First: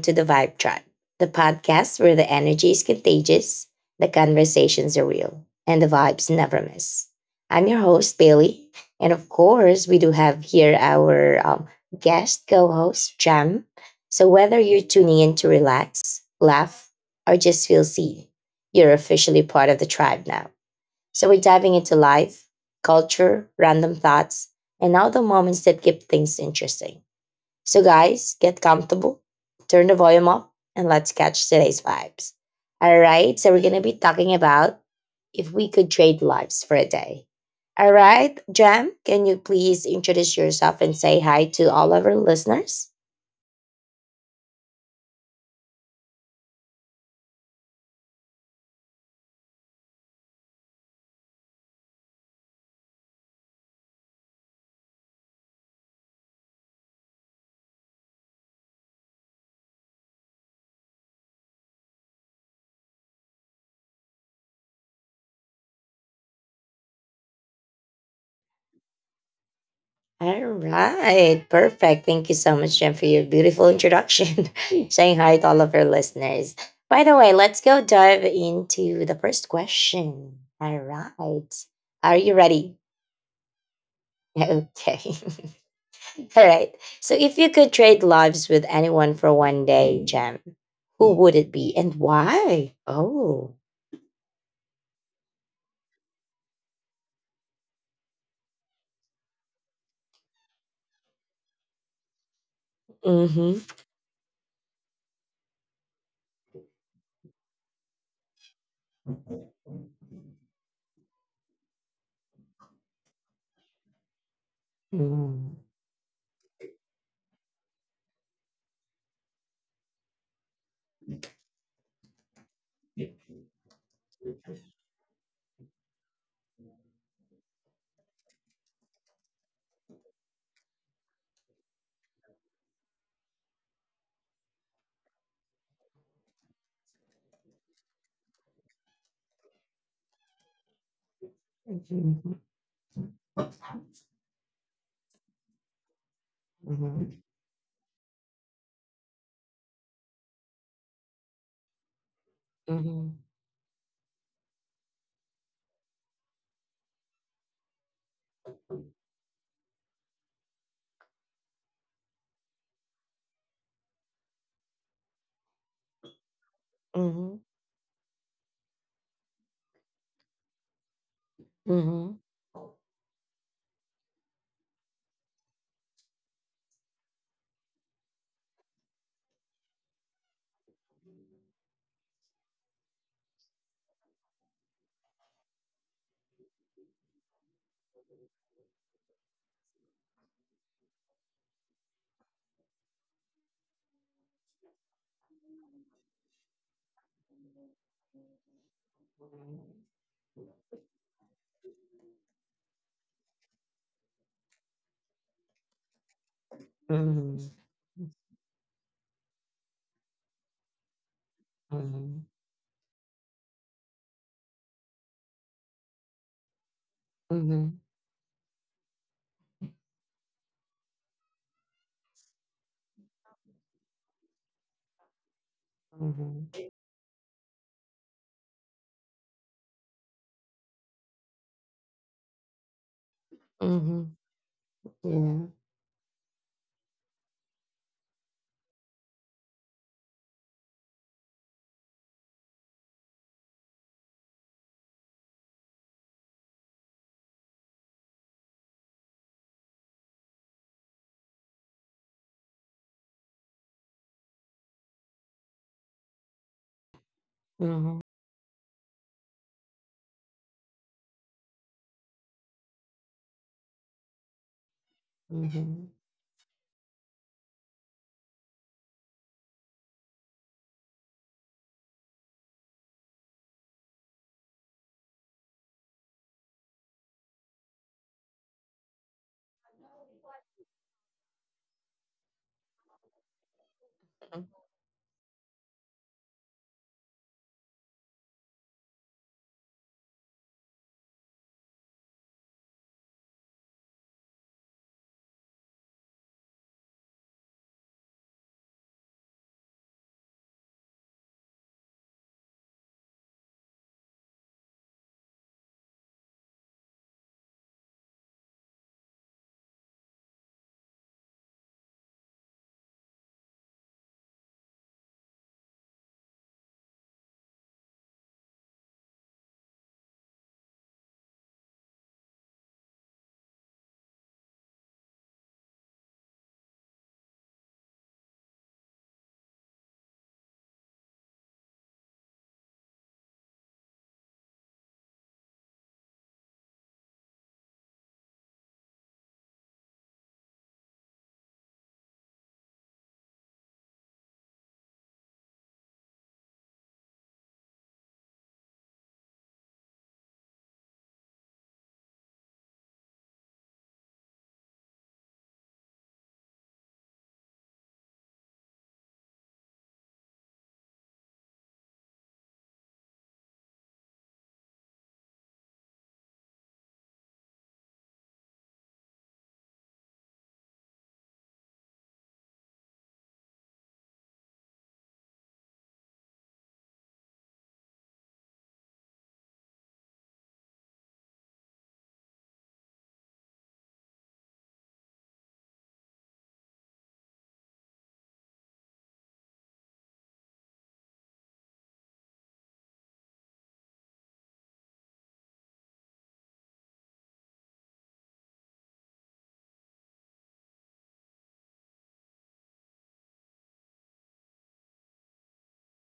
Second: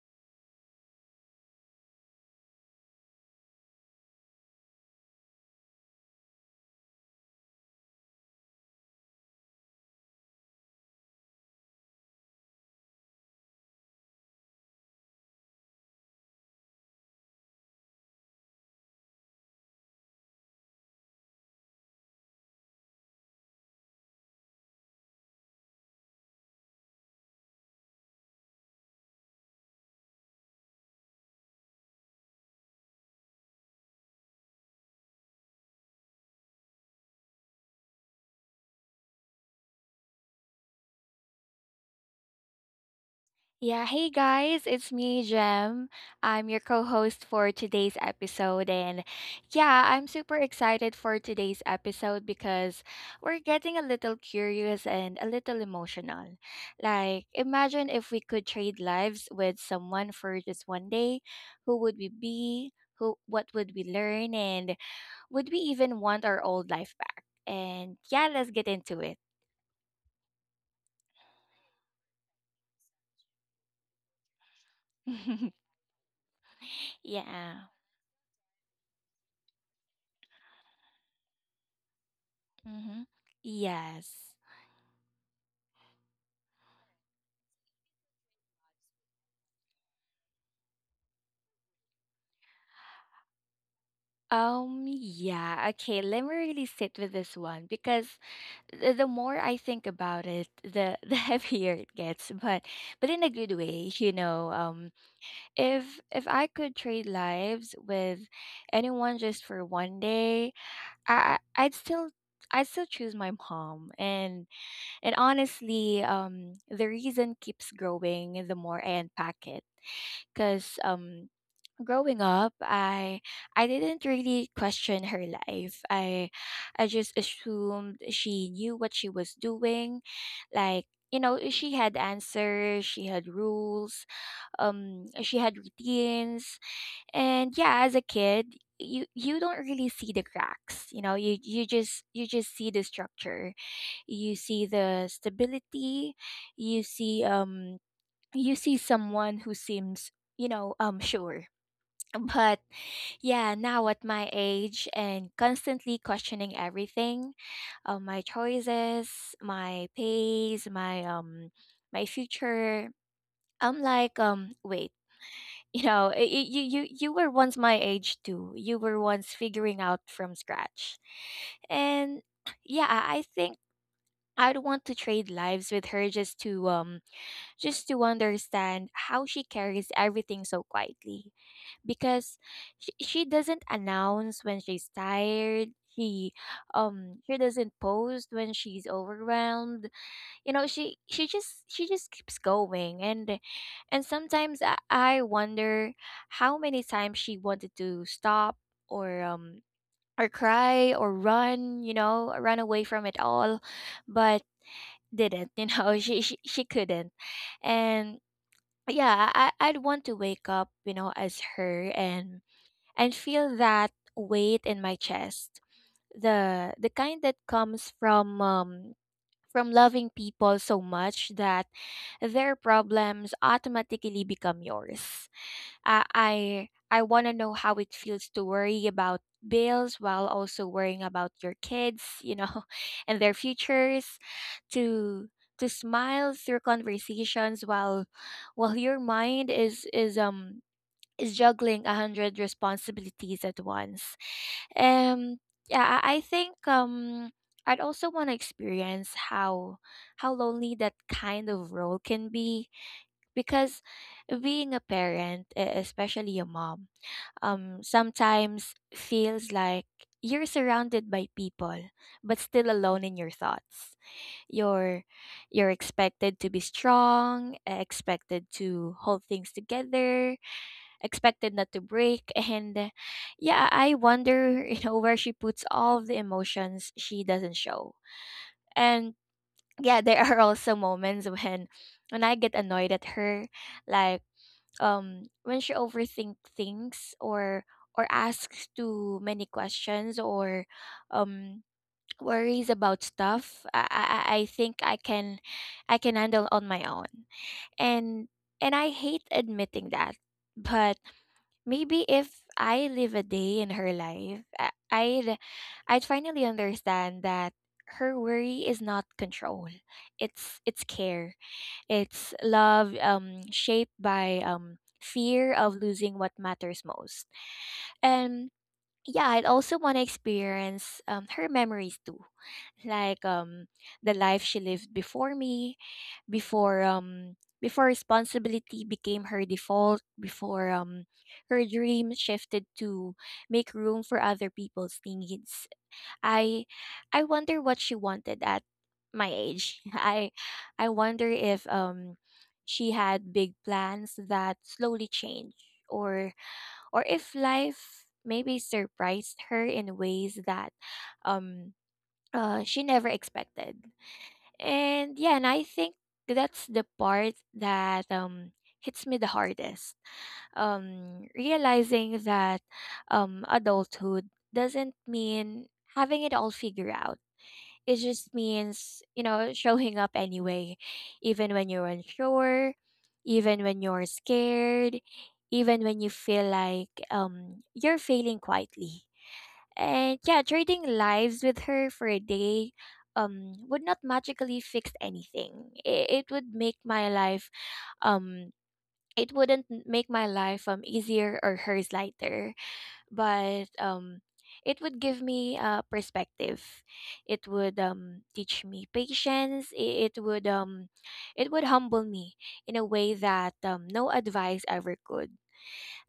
to the Vibe Tribe, the podcast where the energy is contagious, the conversations are real, and the vibes never miss. I'm your host, Bailey. And of course, we do have here our guest co host, Jam. So whether you're tuning in to relax, laugh, or just feel seen, you're officially part of the tribe now. So we're diving into life, culture, random thoughts, and all the moments that keep things interesting. So, guys, get comfortable, turn the volume up, and let's catch today's vibes. All right, so we're going to be talking about if we could trade lives for a day. All right, Jam, can you please introduce yourself and say hi to all of our listeners? Yeah, hey guys, it's me, Jem. I'm your co host for today's episode. And yeah, I'm super excited for today's episode because we're getting a little curious and a little emotional. Like, imagine if we could trade lives with someone for just one day. Who would we be? Who, what would we learn? And would we even want our old life back? And yeah, let's get into it. All right, perfect. Thank you so much, Jam, for your beautiful introduction, saying hi to all of our listeners. By the way, let's Yeah. go dive into the first question. All right, are you ready? Mm-hmm. Yes. Okay. All right. So if you could trade lives with anyone for one day, Jam, who would it be and why? Oh. Yeah, okay, let me really sit with this one because the more I think about it, the the heavier it gets, but in a good Mm-hmm. way, you know. If I could trade lives with anyone just for one day, I I'd still I'd still choose my mom. And Mm-hmm. honestly, the reason keeps growing the more I unpack it. Cause growing up, I didn't really question her life. I just assumed she knew what she was doing, like, you know, she had answers, she had rules, she had routines. And yeah, as a kid, you don't really see the cracks, you know. you you just you Mm-hmm. just see the structure, you see the stability, you Mm-hmm. see, you see someone who seems, you know, sure. But Mm-hmm. yeah, now at my age and constantly questioning everything, my choices, my pace, my my future, I'm like, wait, you know, you you were once my age too. You were once figuring out from scratch, Mm-hmm. and yeah, I think I'd want to trade lives with her just to understand how she carries everything so quietly, because she doesn't announce when she's tired. She she doesn't post when she's overwhelmed, you know. She just keeps going. And sometimes I wonder how many times she wanted to stop, or or cry or run, you know, run away from it all, but didn't. You know, she couldn't. And yeah, I'd want to wake up, you know, as her and feel that weight in my chest, the kind that Mm-hmm. comes from, from loving people so much that their problems automatically become yours. Mm-hmm. I want to know how it feels to worry about bills while also worrying about your kids, you know, and their Mm-hmm. futures. to Yeah. to smile through conversations while your mind is is juggling a hundred responsibilities at once. um yeah, I think I'd also want to experience how lonely that kind of role can be, because being a parent, especially a mom, Mm-hmm. sometimes feels like you're surrounded by people but still alone in your thoughts. You're you're Mm-hmm. expected to be strong, expected to hold things together, expected not to break. And yeah, I wonder, you know, where she puts all of the emotions she doesn't show. And yeah, there are also moments when when I get annoyed at her, like, when she overthink things, or asks too many questions, or um worries about stuff I think I can handle on my own. and and I hate admitting that, but maybe if I live a day in her life, I'd I'd finally understand that her worry is not control. It's care. It's love shaped by fear of losing what matters most. And yeah, I'd also want to experience her memories too. Like, the life she lived before me, before before responsibility became her default, before her dream shifted to make room for other people's needs. i I wonder what she wanted at my age. I wonder if, she had big plans that slowly changed, or or if life maybe surprised her in ways that, um she never expected. And yeah, and I think that's the part that hits me the hardest. Realizing that adulthood doesn't mean having it all figured out. It just means, you know, showing up anyway, even when you're unsure, even when you're scared, even when you feel like you're failing quietly. And yeah, trading lives with her for a day would not magically fix anything. It would make my life, um it wouldn't make my life easier or hers lighter, but it would give me, perspective. It would teach me patience. It would it would humble me in a way that no advice ever could.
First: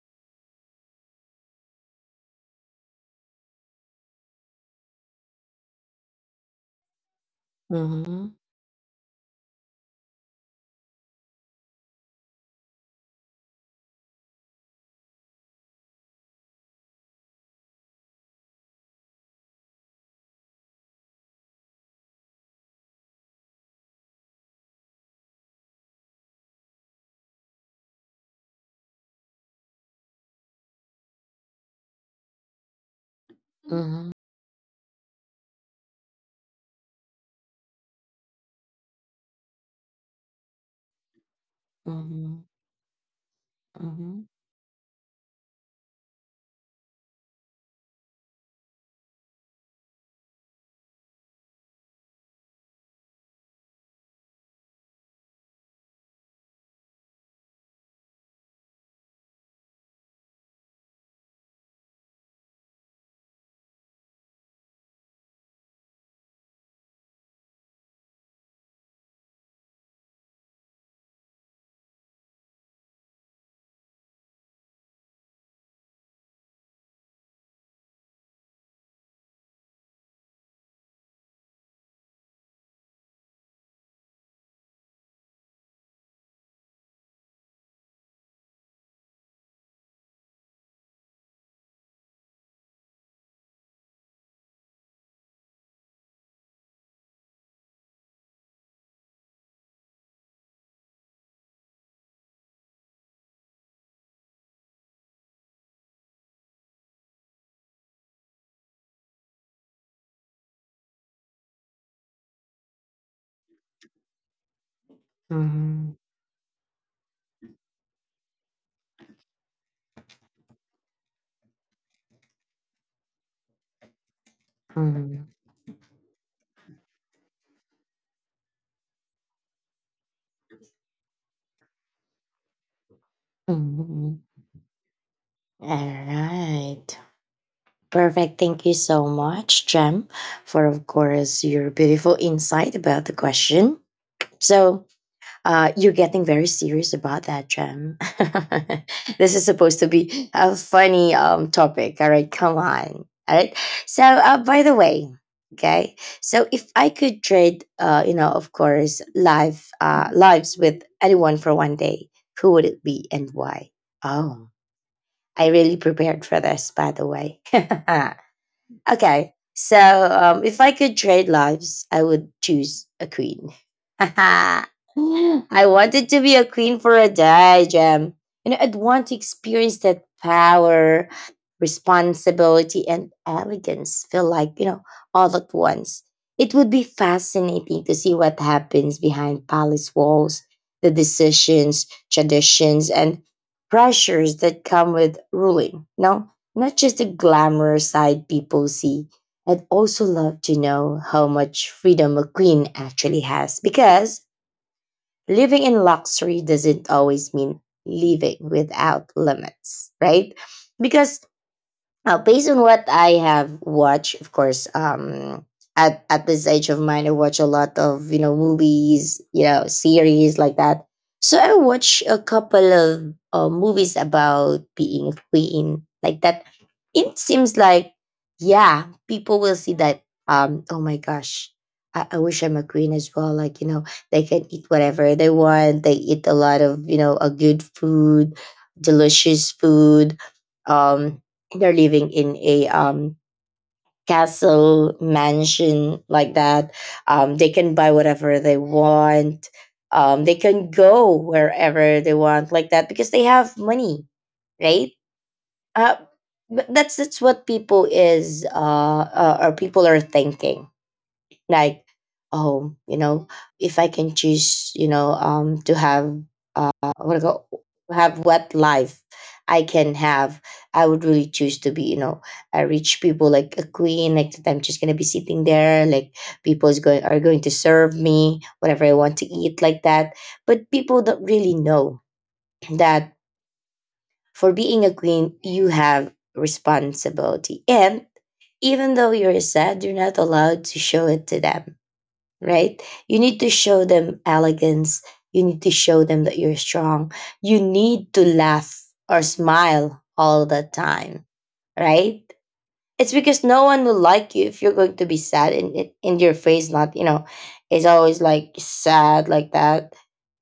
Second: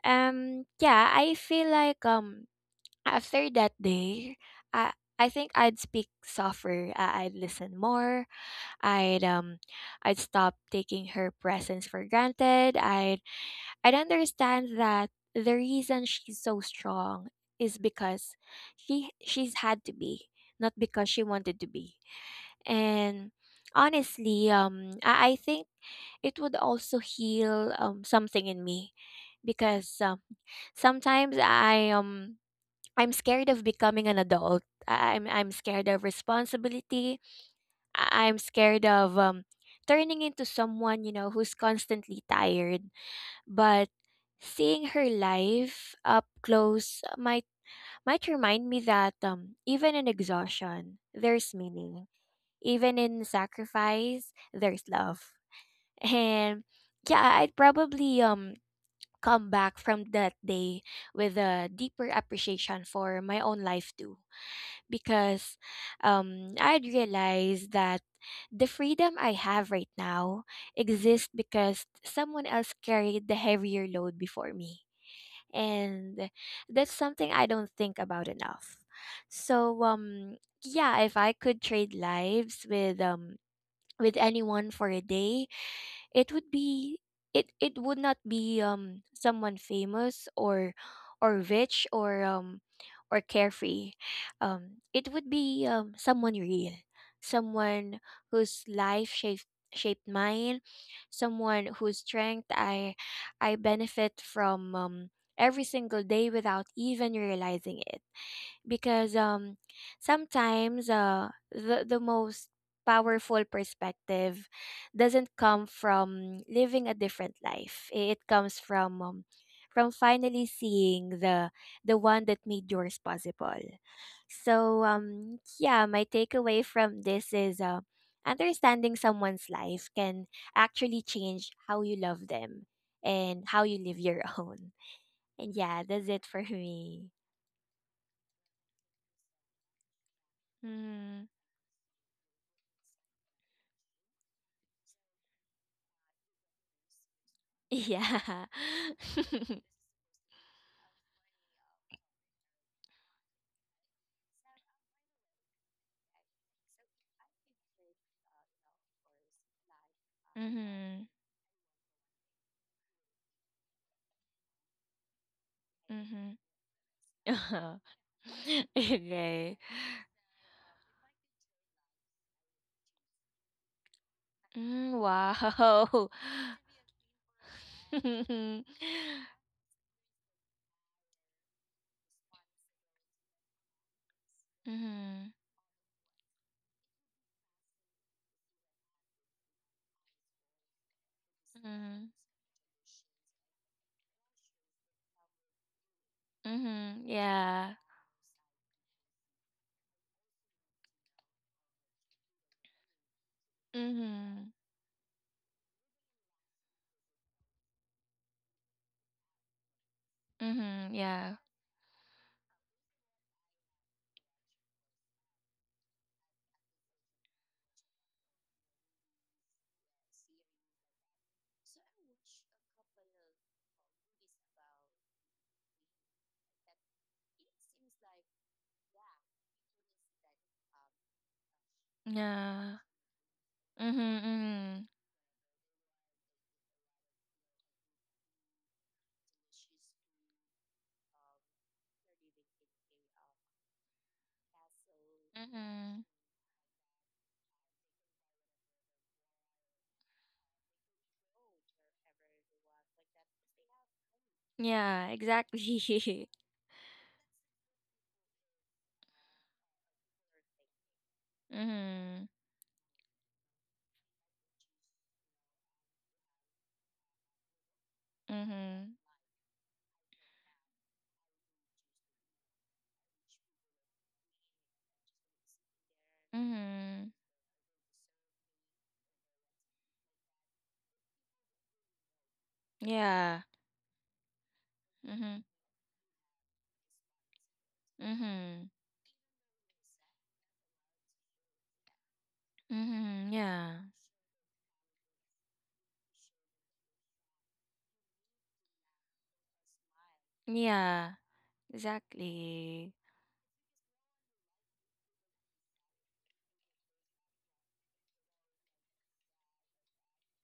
Yeah, I feel like after that day, I I think I'd speak softer. I'd listen Mm-hmm. more. I'd um, I'd stop taking her presence for granted. I'd understand that the reason she's so strong is because she's had to be, not because she wanted to be. And honestly, I think it would also heal something in me, because sometimes I I'm scared of becoming Mm-hmm. an adult. I'm scared of responsibility. I'm scared of turning into someone, you know, who's constantly Mm-hmm. tired. But Mm-hmm. seeing her life up close might remind me that even in exhaustion, there's meaning. Even in sacrifice, there's love. And yeah, I'd probably come back from that day with a deeper appreciation for my own life too, because I'd realized that the freedom I have right now exists because someone else carried the heavier load before me. And that's something I don't think about enough. So yeah, if I could trade lives with anyone for a day, it would be, it would not be someone famous or rich or carefree. It would be someone real, someone whose life shaped shaped mine, someone whose strength I benefit from every single day without even realizing it, because sometimes the most powerful perspective doesn't come from living a different life. It comes from, from finally seeing the one that made yours possible. So yeah, my takeaway from this is, understanding someone's life can actually change how you love them and how you live Mm-hmm. your own. And All yeah, that's it for right. me. Perfect. Thank you so much, Jem, for of Mhm. course your beautiful insight about the question. So you're getting very serious about that, Jem. Yeah. This is supposed to be a funny topic. All right, come on. All right. So by the way, okay. So if I could trade, you know, of course, life, lives with Mhm. anyone for one day, who would it be and why? Oh, I really prepared Mhm. for this, by the way. Okay. Okay. So if I could trade lives, I would choose a queen. I Mm, wow. wanted to be a queen for a day, Jam. You know, Mhm. I'd want to experience that power, responsibility, and elegance feel like, you know, Mhm. all at once. It would be fascinating to see what happens behind palace walls, the decisions, Mhm. traditions, and pressures that come with ruling. No, not just Mhm. the Yeah. glamorous side people see. I'd also love to know how much freedom a queen actually has, because Mhm. living in luxury doesn't always mean living without limits, right? Mhm. Because Yeah. now, based on what I have watched, of course, at this age of mine, I watch a lot of, you know, movies, you know, series like that. So I watch a couple of movies about being queen, like that. It seems like, yeah, people will see that. Oh my gosh, I wish I'm a Yeah. queen as well. Like, you know, Mhm. they can eat Mhm. whatever they want. They eat a lot of, you know, a good food, delicious food. Um, they're living in a castle mansion, Mhm. like that. They can buy whatever they want. They can go wherever they want, like that, because they have money, right? Yeah, exactly. uh but that's what people is or people are thinking, like, Mhm. oh, you know, if I can choose, you know, to have uh what I go have what Mhm. life I can have, I would really choose to be, you know, a rich people, like a queen, like that. I'm just gonna be sitting there, like, people is going Mhm. are going to serve me whatever I want to eat, like that. But people don't really know that Yeah. for being a queen, Mhm. you have responsibility. And Mhm. even though you're sad, you're not allowed to show it to them, right? You Mhm. need to Yeah. show them elegance. You need to show them that you're strong. You need to laugh or smile all the Yeah. time, right? Exactly. It's because no one will like you if you're going to be sad, and, your face not, you know, is always like sad, like that.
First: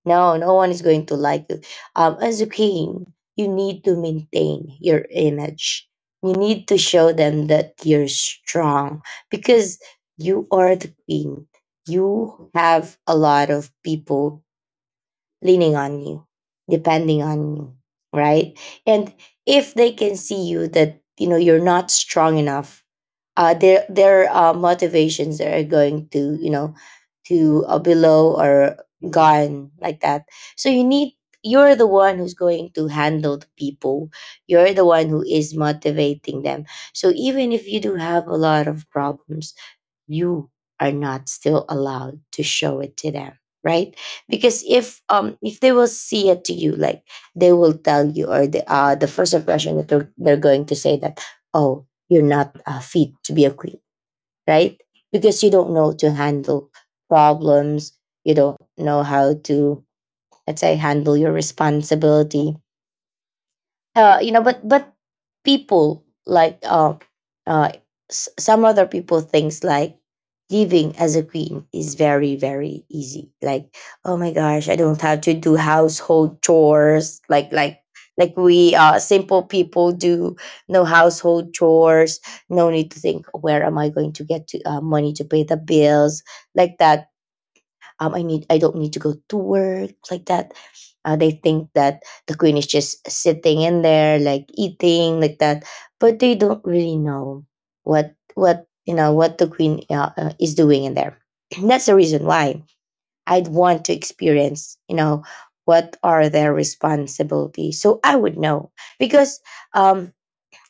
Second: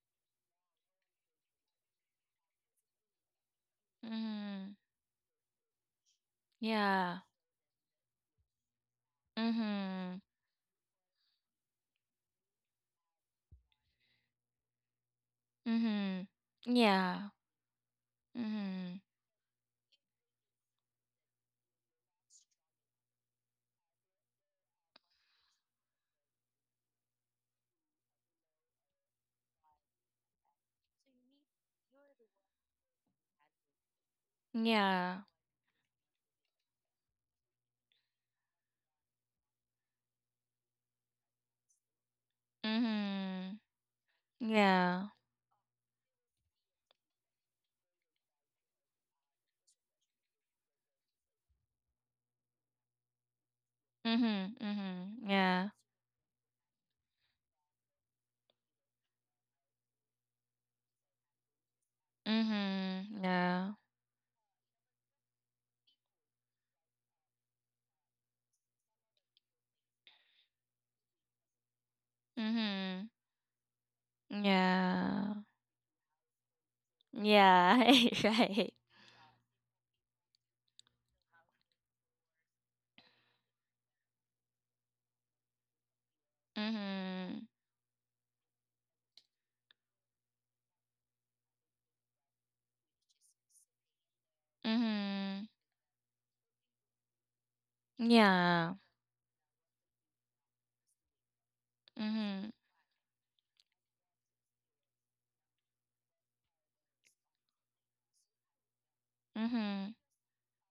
No, no one is going to like you. As a king, you need to Mm-hmm. maintain your image. You need to show Yeah. them that you're strong, because Mm-hmm. you are the queen. You have a lot of people leaning on you, Mm-hmm. depending Yeah. on you, right? Mm-hmm. And if they can see you that, you know, you're not strong enough, their motivations are going to, you know, to below or gone, like that. So you need, you're the one who's going to handle the people, you're the one who Yeah. is motivating them. So even if you do have a lot of problems, you are not still allowed to show it to them, Mm-hmm. right? Because Yeah. If they will see it to you, like, they will tell you, or the first impression that they're going to say that, oh, you're not fit to be a queen, Mm-hmm. right? Mm-hmm. Because you Yeah. don't know to handle problems, you don't know how to, let's say, handle your responsibility, Mm-hmm. Yeah. You know. But people like uh, s- some other people thinks like living as a queen is very, very Mm-hmm. easy. Like, oh my gosh, I don't have Yeah. to do household chores, Yeah. like Right. we, simple people do. No household chores, no need to think, where am I going to get to, money to pay the bills, like that. Mm-hmm. I need, I don't need to go to work, like that. They think that the queen is just sitting in there, like, eating, like Mm-hmm. that, but they don't really know what, Yeah. you know, what the queen is doing in there. That's the reason Mm-hmm. why I'd want to experience, you know, what are their responsibilities, so I would know, because Mm-hmm. um,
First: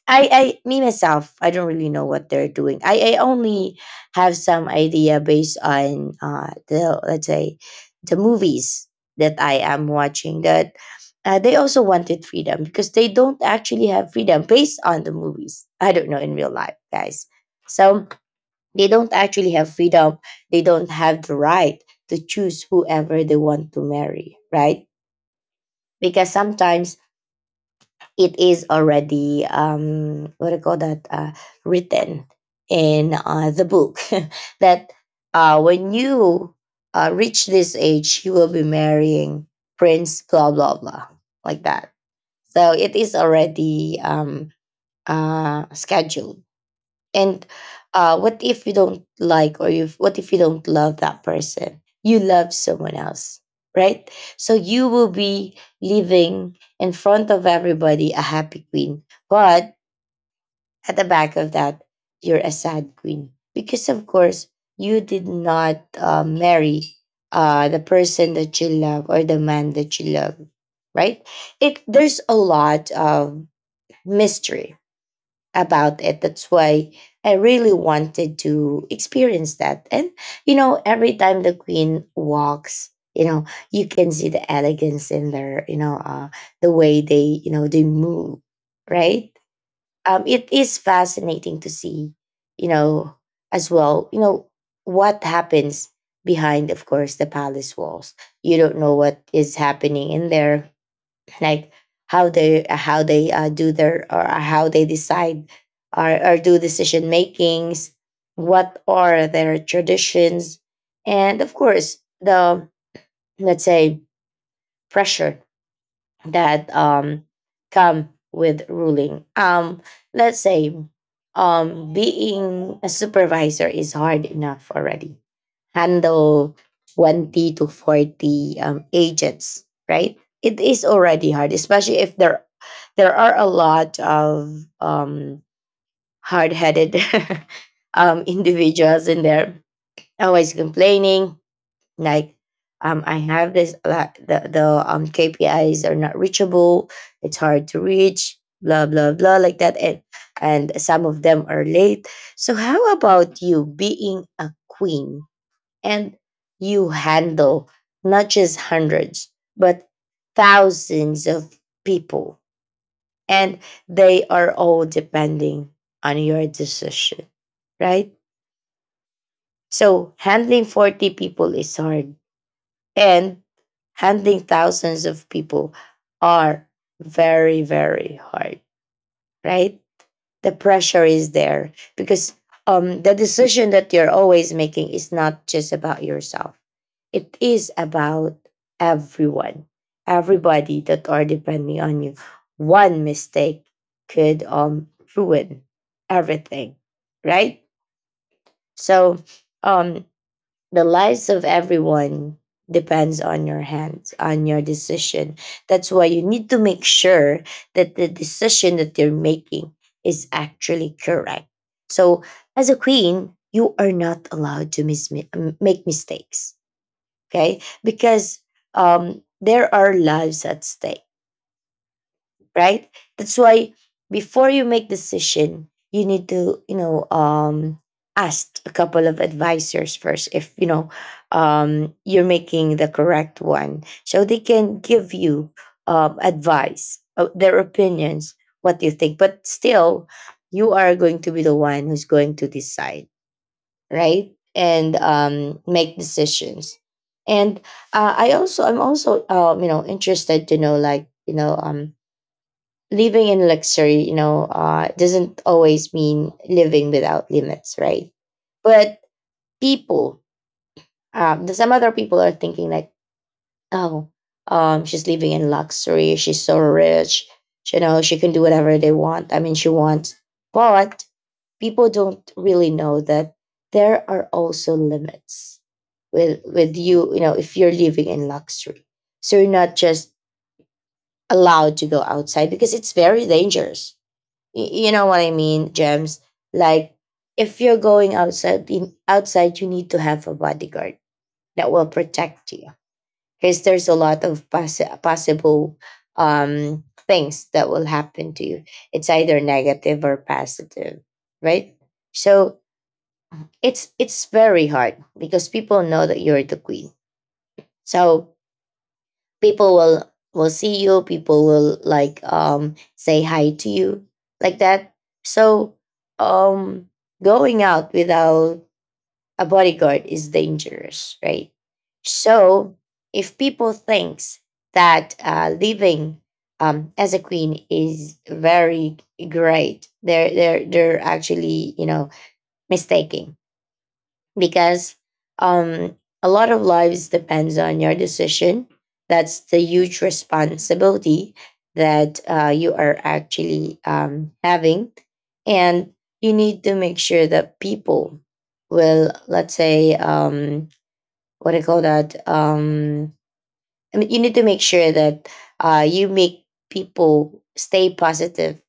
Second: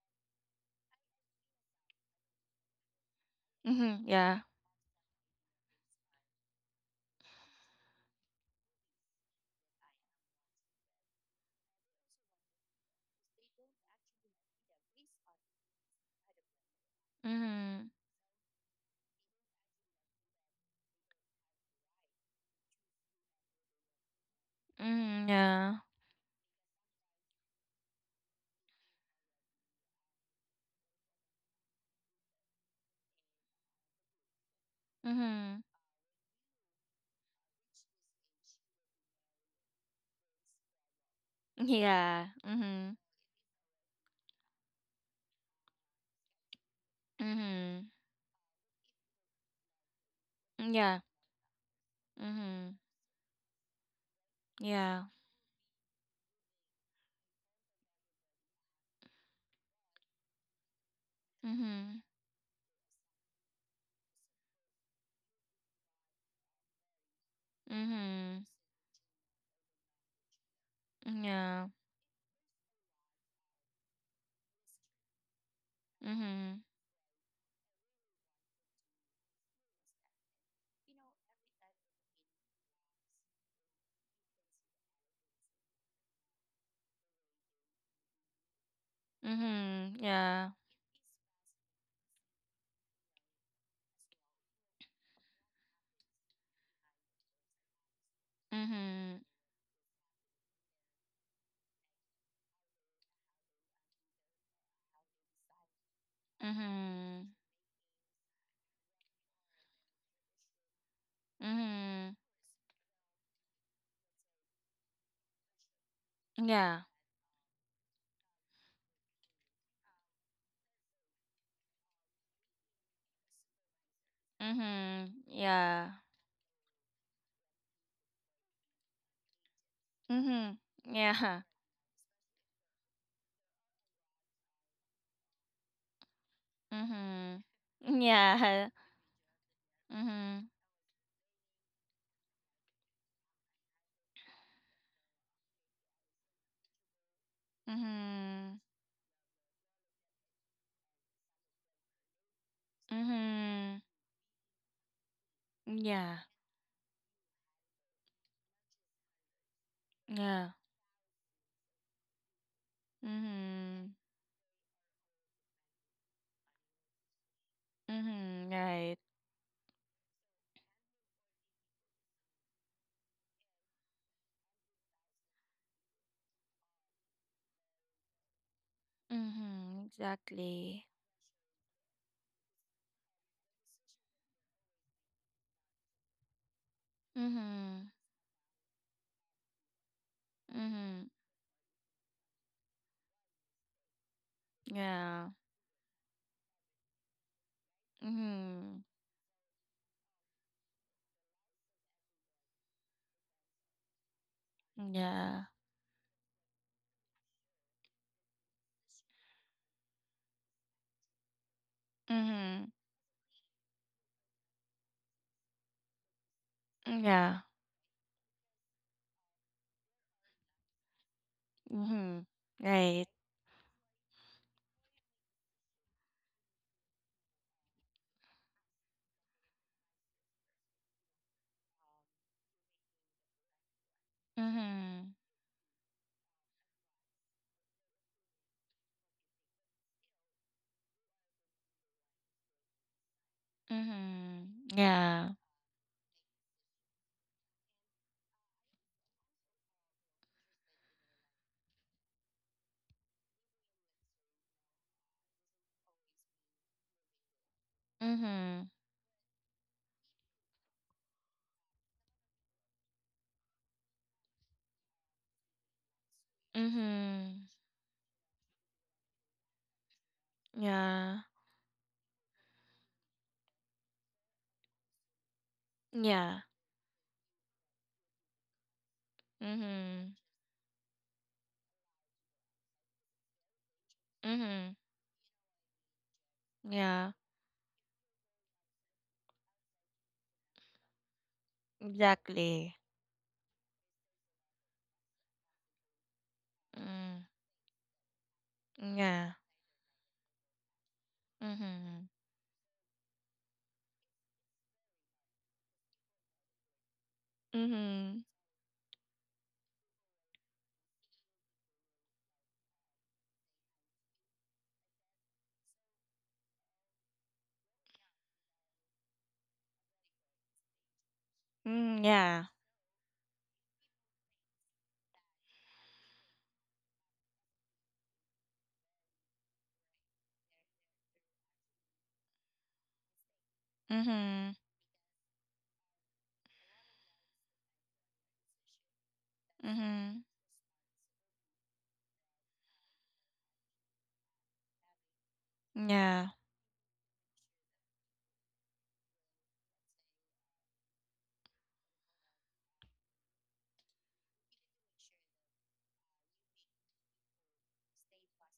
I, me myself, I don't really know what they're doing. I only Mm-hmm. have Yeah. some idea based on the, let's say, the movies that I am watching. That they also wanted freedom, because they don't actually have freedom based on the movies. I don't know in real life, guys. Mm-hmm. So they don't actually have freedom. They don't have the right to choose whoever they want to marry, right? Mm-hmm. Yeah. Because sometimes it is already what do you call that, written in the book that, Mm-hmm. When you reach this age, you will be marrying prince blah blah blah, like that. Yeah. So Mm-hmm. it is already scheduled. And Mm-hmm. What if you don't like, or you, what if you don't love Yeah. that person? You love Mhm. someone else, right? So you Yeah. will be living in front of everybody a happy queen, but at the back of that, Mhm. you're a sad queen, because of course you did not marry the person Mhm. that you love, or the man that you love, right? Yeah. It There's a lot of mystery about it. That's Mhm. why I really wanted to experience that. And, you know, every time the queen walks, you know, you can see the elegance in their, you know, the way they, you know, they move, right? Mhm. It Yeah. is fascinating to see, you know, as well, you know, what happens behind, of course, the palace walls. You don't know what Mhm. is happening in there, like, how they, do their, or how they decide, or, do decision Mhm. makings, what are their traditions, and of course Mhm. the, let's say, pressure that Yeah. Come with ruling. Let's say, being a supervisor is hard enough already, Mhm. Yeah. handle 20 to 40 agents, right? Mhm. It is Yeah. already hard, especially if there are a lot of um, Mhm. hard-headed Yeah. Mhm. Individuals in there, always complaining, like, I have this the KPIs are not reachable. It's hard to reach. Mhm. Blah blah blah, like that. And some of them are late. So how about you Mhm. being a queen? And Yeah. you handle not just hundreds, but Yeah. thousands of people, and Mhm. they are all depending on your decision, right? Mhm. Right. So, handling 40 people is hard, and handling thousands of people are very, very hard, right? Mhm. The Exactly. pressure is there because the decision that you're always making is not just about yourself. It is Mhm. about everyone, everybody that Mhm. are depending on you. One mistake could Yeah. ruin everything, right? Mhm. So um, the lives of everyone depends on your hands, on your decision. Yeah. That's why you need to make sure that the decision that you're making is actually correct. So as a Mhm. queen, you are not allowed to make mistakes, Mm, yeah. okay? Because there are lives at stake, Mhm. right? Right? That's why before you make decision, you need to, you know, ask a couple of advisors first, if you know you're making the correct one, so they can give Mhm. you advice, their opinions, what you think. But still, you are going to be the one who's going to decide, right? Mhm. And Yeah. Make decisions. And I'm also, interested to know, like, living in luxury, doesn't always mean living without limits, right? Mhm. But people, some other people are thinking like, oh, she's living in luxury. She's so rich. Mhm. She can do whatever they want. I mean, she wants. But Yeah. people don't really know that there are also limits with Yeah. with you. If you're living in luxury, so you're not just Mhm. allowed to go outside because it's very dangerous. Mhm. You know what I mean, Gems? Like Yeah. if you're going outside outside, you need to have a bodyguard that will protect you Exactly. because there's a lot of possible Mm. things that will happen to you. It's either Yeah. negative or positive, right? Mhm. So it's very hard because people know that you're the queen. So Mhm. people will see you. People will like say hi to you like that. So um going out without a bodyguard is dangerous, right? Mm, yeah. So if people thinks that living as a queen is very great, they're actually mistaking. Mhm. Because um, a lot of lives depends on your decision. That's the huge Mhm. responsibility that you are actually having, and you Yeah. need to make sure that people will, let's say, what do you call that? I mean, you need to make sure that you make people stay positive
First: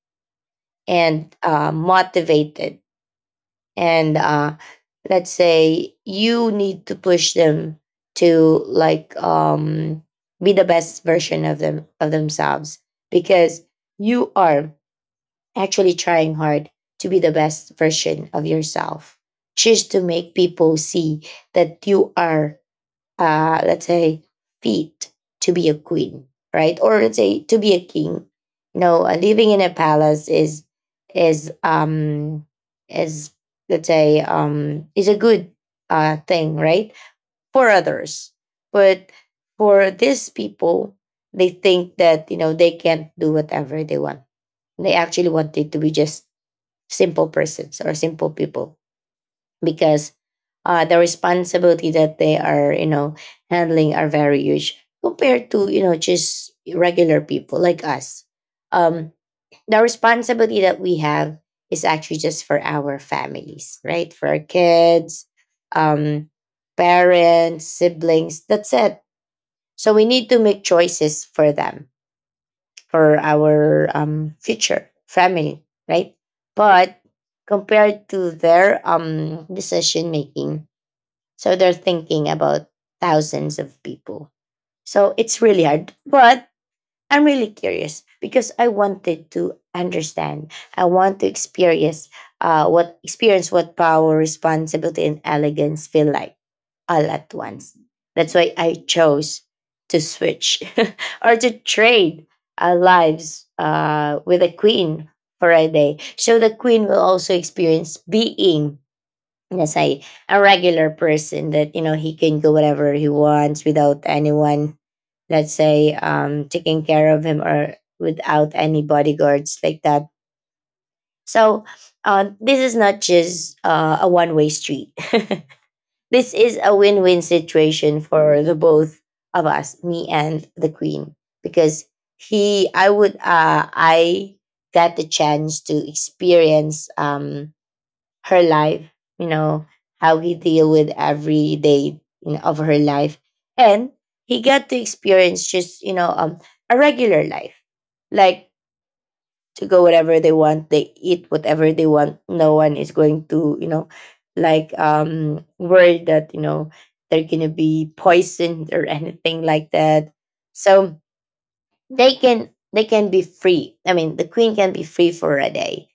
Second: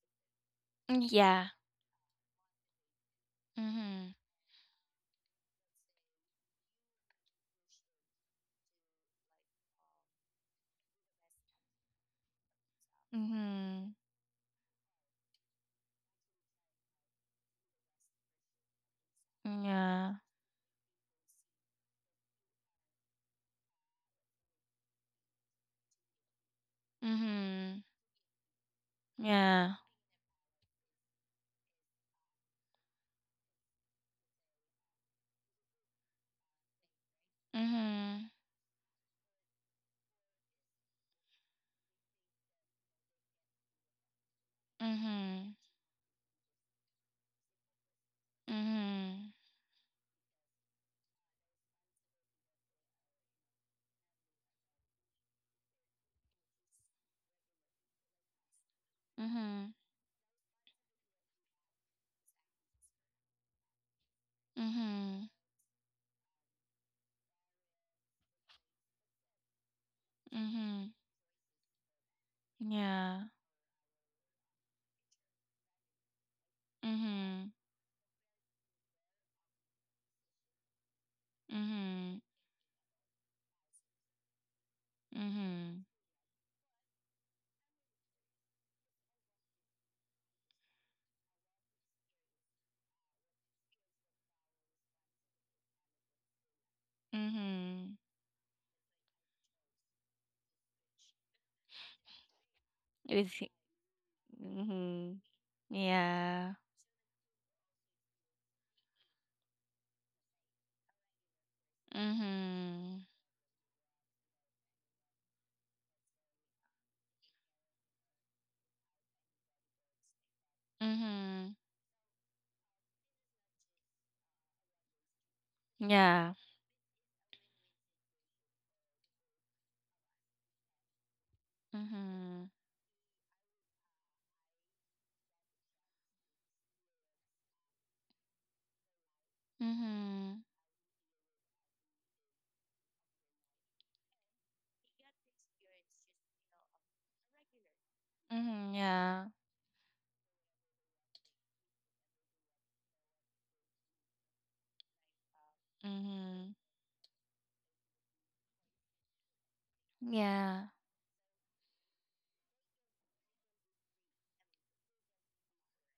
Mm, and yeah. Motivated, Mhm. and let's say you need to push them to, like, be the best version of themselves because Mhm. you are actually trying hard to be the best version of yourself just to Yeah. make people see that you are, let's say, feat to be a queen, right? Or let's say to be a Mhm. king. No, living in a Yeah. palace is um is let's say is a good thing, right? For others, Mhm. but for these people, they think that they can't do whatever they want. They actually Mhm. want it to be just simple persons or simple people Mhm. because the responsibility that they are handling are very huge compared to just regular people like us. um Mhm. the responsibility that we have is actually just for our families, right? For our kids, Mhm. um parents, siblings, that's it. So we need to make Mhm. choices for them, for Yeah. our future family, right? But Mhm. compared to their decision making, so they're Mhm. thinking about thousands of people. So it's really Mhm. hard. But I'm really curious because I wanted to understand. I want to experience what power, responsibility, and elegance feel like all at once. Mhm. That's why I chose to switch or to trade our With lives y- with a queen Mhm. for a day. So Yeah. the queen will also experience being. Yes, I a regular person that he can do whatever Mhm. he wants without anyone, let's say, taking care of him or without any bodyguards like that. Mhm. So, this is not just a one-way street. Yeah. This is a win-win situation for the both of us, me and the queen, because Mhm. I got the chance to experience her life, you know, how he Mhm. deal with every day, of her life. And he got to experience just, a regular life, like Mhm. Yeah. to go whatever they want, they eat whatever they want. No one is going to, like worry that, Mhm. They're going to be poisoned or anything like that. Yeah. So they can be free. I mean, the queen can be free for a day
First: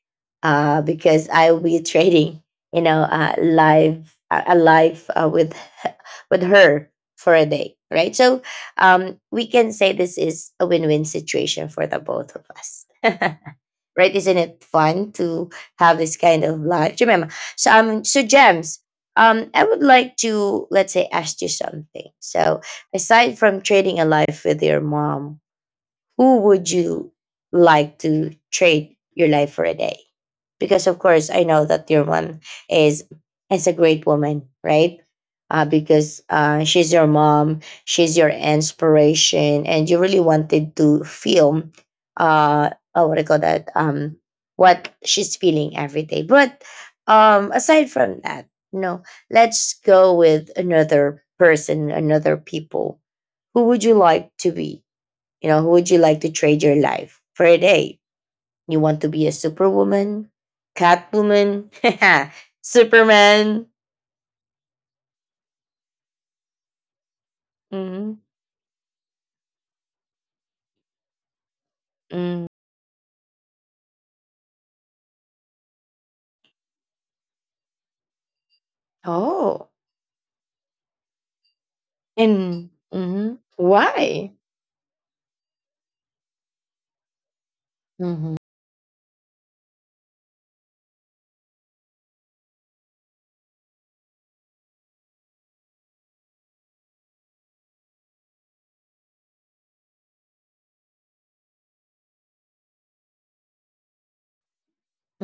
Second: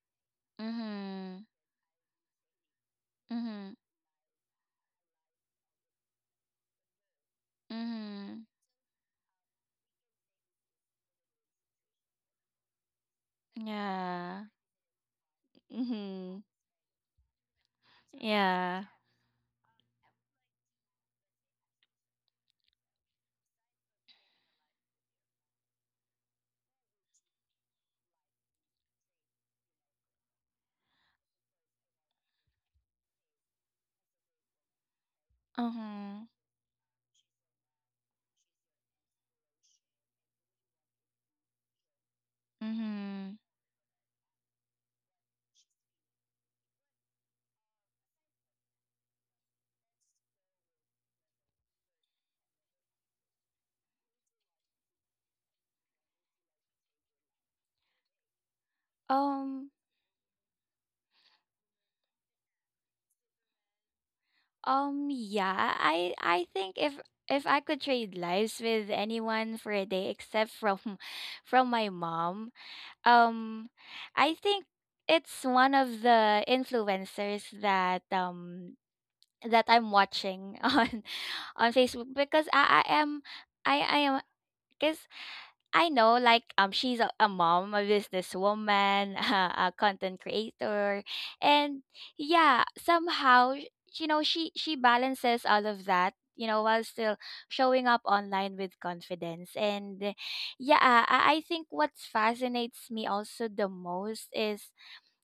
because Mhm. I will be trading, Mhm. live a life, with with her for a day, right? So Mhm. We can say this is a win-win situation for the both of us. Right? Isn't Yeah. it fun to have this kind Mhm. of life? Remember, so, Gems, Yeah. I would like to, let's say, ask you something. So aside from trading a life with your mom, who would you like to trade your life for a day? Because of course, I know that your one is is a great woman, right? Because Mhm. She's your mom, she's your inspiration, and you really wanted to feel, uh, oh, what do you Mhm. call that? What she's feeling every day. But aside from that, no, let's go with another person, another people. Who would you like to be? Who would you like to trade your life for a day? You want to be a Um superwoman, catwoman, superman? Yeah, I think if I could trade Hmm. lives with anyone for a day, except from from my Mm. mom, um, I think it's one of the influencers that that Oh, I'm watching on Facebook, because and I I am hmm, I I am why? because I know, like, a mom, a Hmm. businesswoman, a content creator, and yeah, somehow, you know, she balances all of that, you know, while still showing up online with confidence. And yeah, I think what fascinates me also the most is,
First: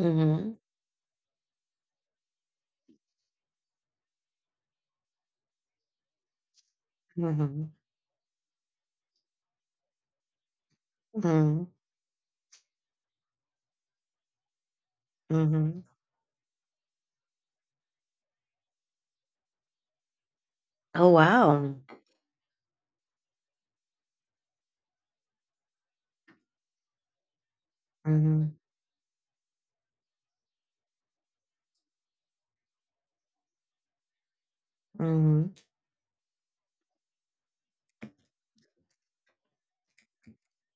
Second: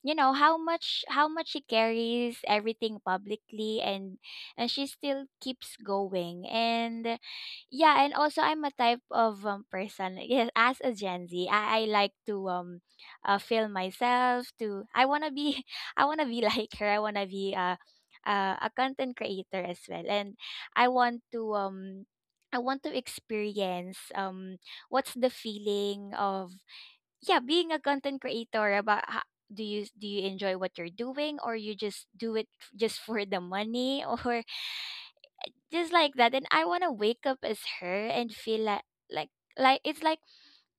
you know, how much how much she carries everything publicly, and she still keeps going. And Hmm. yeah, and also I'm a type of person. Yes, as a Gen Z, Hmm. I like to film myself. To I want to be Hmm. I want to be like her. I want to be a content creator as well. And I Oh, want to wow. I want to experience what's the feeling of, yeah, being a content Hmm. creator. About how, do you enjoy what you're doing, or you just do it just for the money, or Hmm. just like that. And I want to wake up as her and feel like like like it's like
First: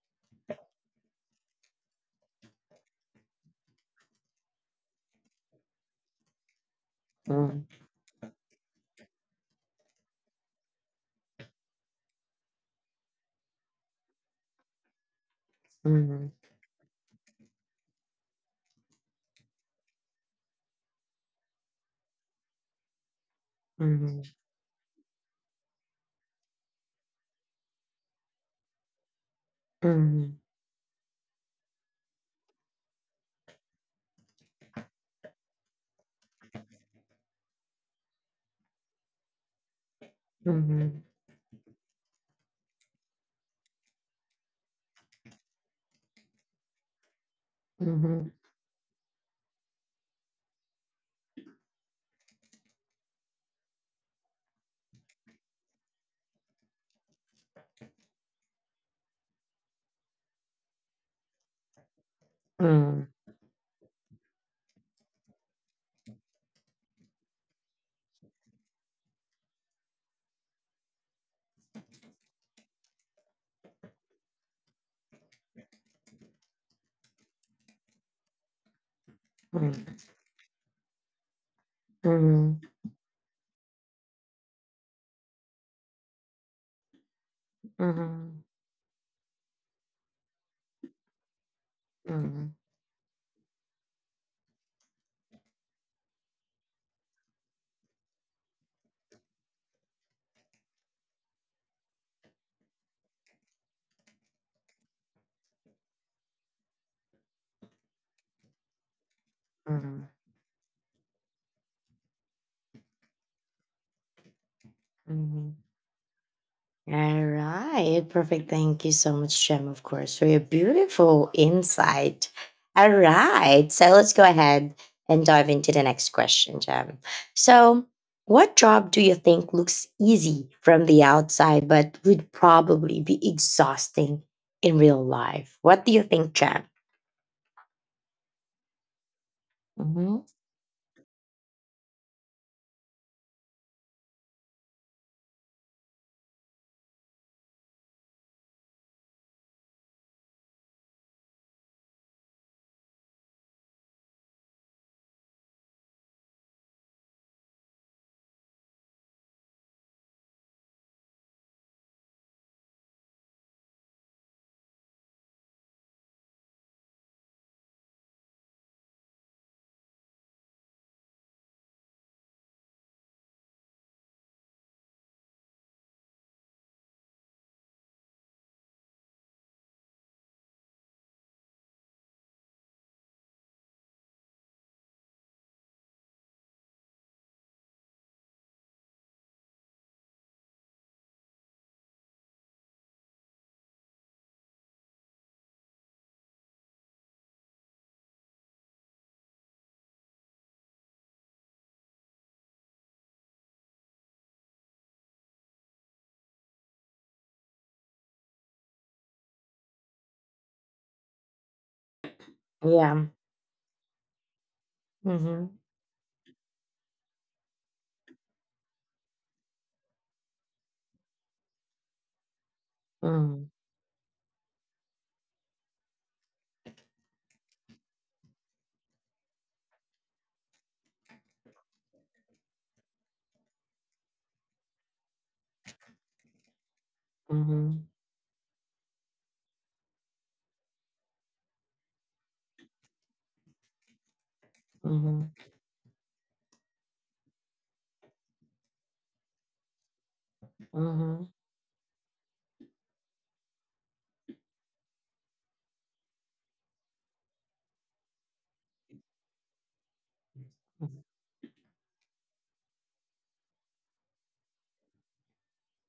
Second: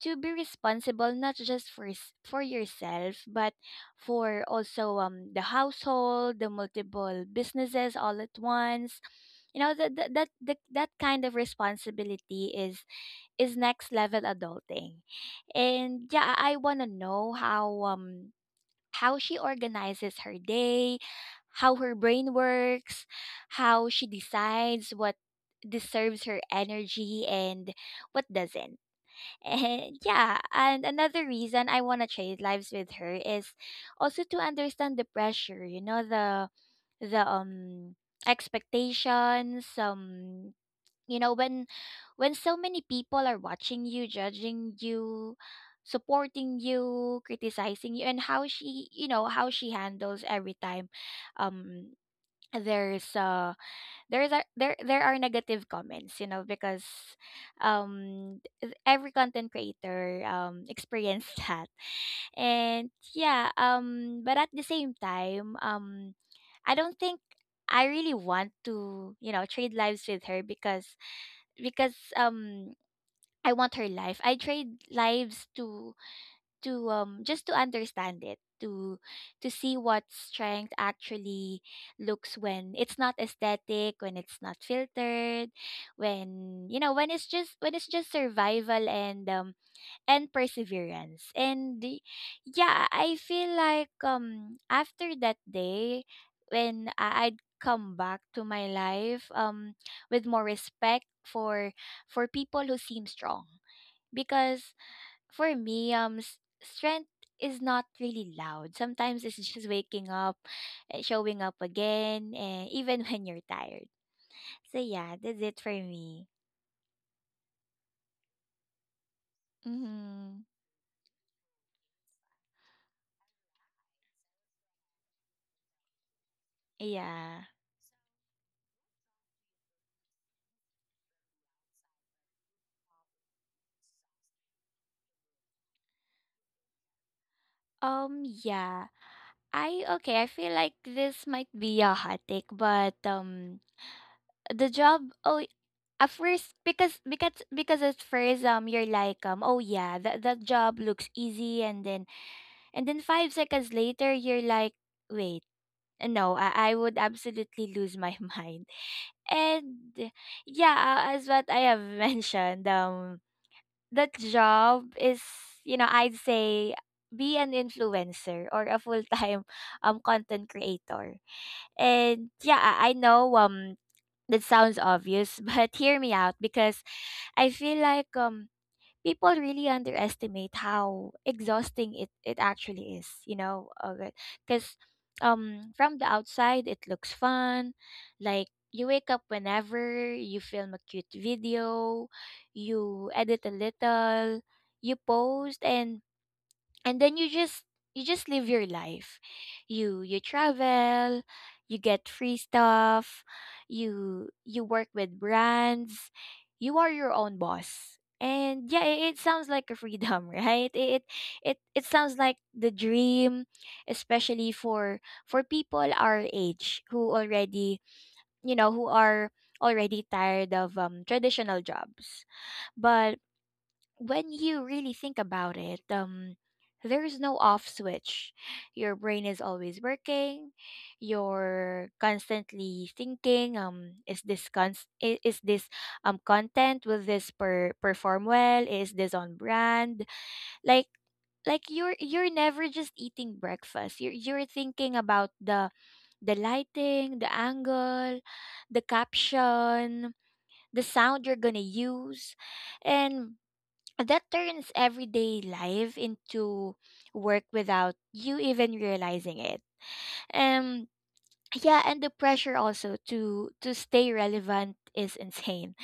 to be responsible, not just for for yourself, but for also the household, the multiple Hmm. Hmm. businesses all at once. You know that that kind of responsibility is next level adulting. And Hmm. yeah, I wanna know how she organizes her day, how her brain works, how she Hmm. decides what deserves her energy and what doesn't. And Hmm. yeah, and another reason I wanna trade lives with her is also to understand the pressure, you know, the expectations, Hmm. you know when so many people are watching you, judging you, supporting you, criticizing Hmm. you, and Hmm. how she handles every time. um there's uh there's a, there are negative comments, you know, because every content creator experienced that. And yeah, but at the same time, I don't think I really want, to trade lives with her, because because um I want her life. I trade lives to just to understand it, to see what strength actually looks when it's not aesthetic, when it's not filtered, when it's just when it's just Hmm. survival and perseverance. And yeah, I feel like after that day when I'd come back to my life with more respect for people who seem strong, because for me, strength is not really loud. Sometimes it's just Hmm. waking up, showing up again, and even when you're tired. So yeah, that's Hmm. it for me. All right, perfect. Thank you so much, Jem, of course, for your Mhm. beautiful insight. All right, so let's go ahead and dive into the next question, Jem. Yeah. So, what job do you think looks easy from the outside but would probably be exhausting in real life? What do you think, Jem? Yeah. I Hmm. Okay, I feel like this might be a hot take, but the job, oh, at first, because at first, you're like, oh yeah, that job looks easy, and then 5 seconds later you're like, wait, no, I would absolutely lose my mind. And yeah, as what I have mentioned, that job is, you know, I'd say, be an influencer or a full-time content creator. And yeah, I know that sounds obvious, but hear me out, because I feel like people really underestimate how exhausting it actually is, you know, because from the outside, it looks fun. Like, you wake up whenever, you film a cute video, you edit a little, you post, and then you just live your life, you travel, you get free stuff, you work with brands, you are your own boss. And yeah, it sounds like a freedom, right? It sounds like the Yeah. dream, especially for Mm-hmm. People our age who already you know who are already tired of, traditional jobs. But when you really think about it, there's no off switch. Your brain is always working. You're constantly thinking, is this content? Will Mm-hmm. perform well? Is this on brand? Like like you're never just eating breakfast. You're thinking Mm-hmm. about the lighting, the angle, the caption, the Mm-hmm. sound you're gonna use. And that turns everyday life into work without you even realizing it. Um yeah, and the pressure also to stay relevant is insane,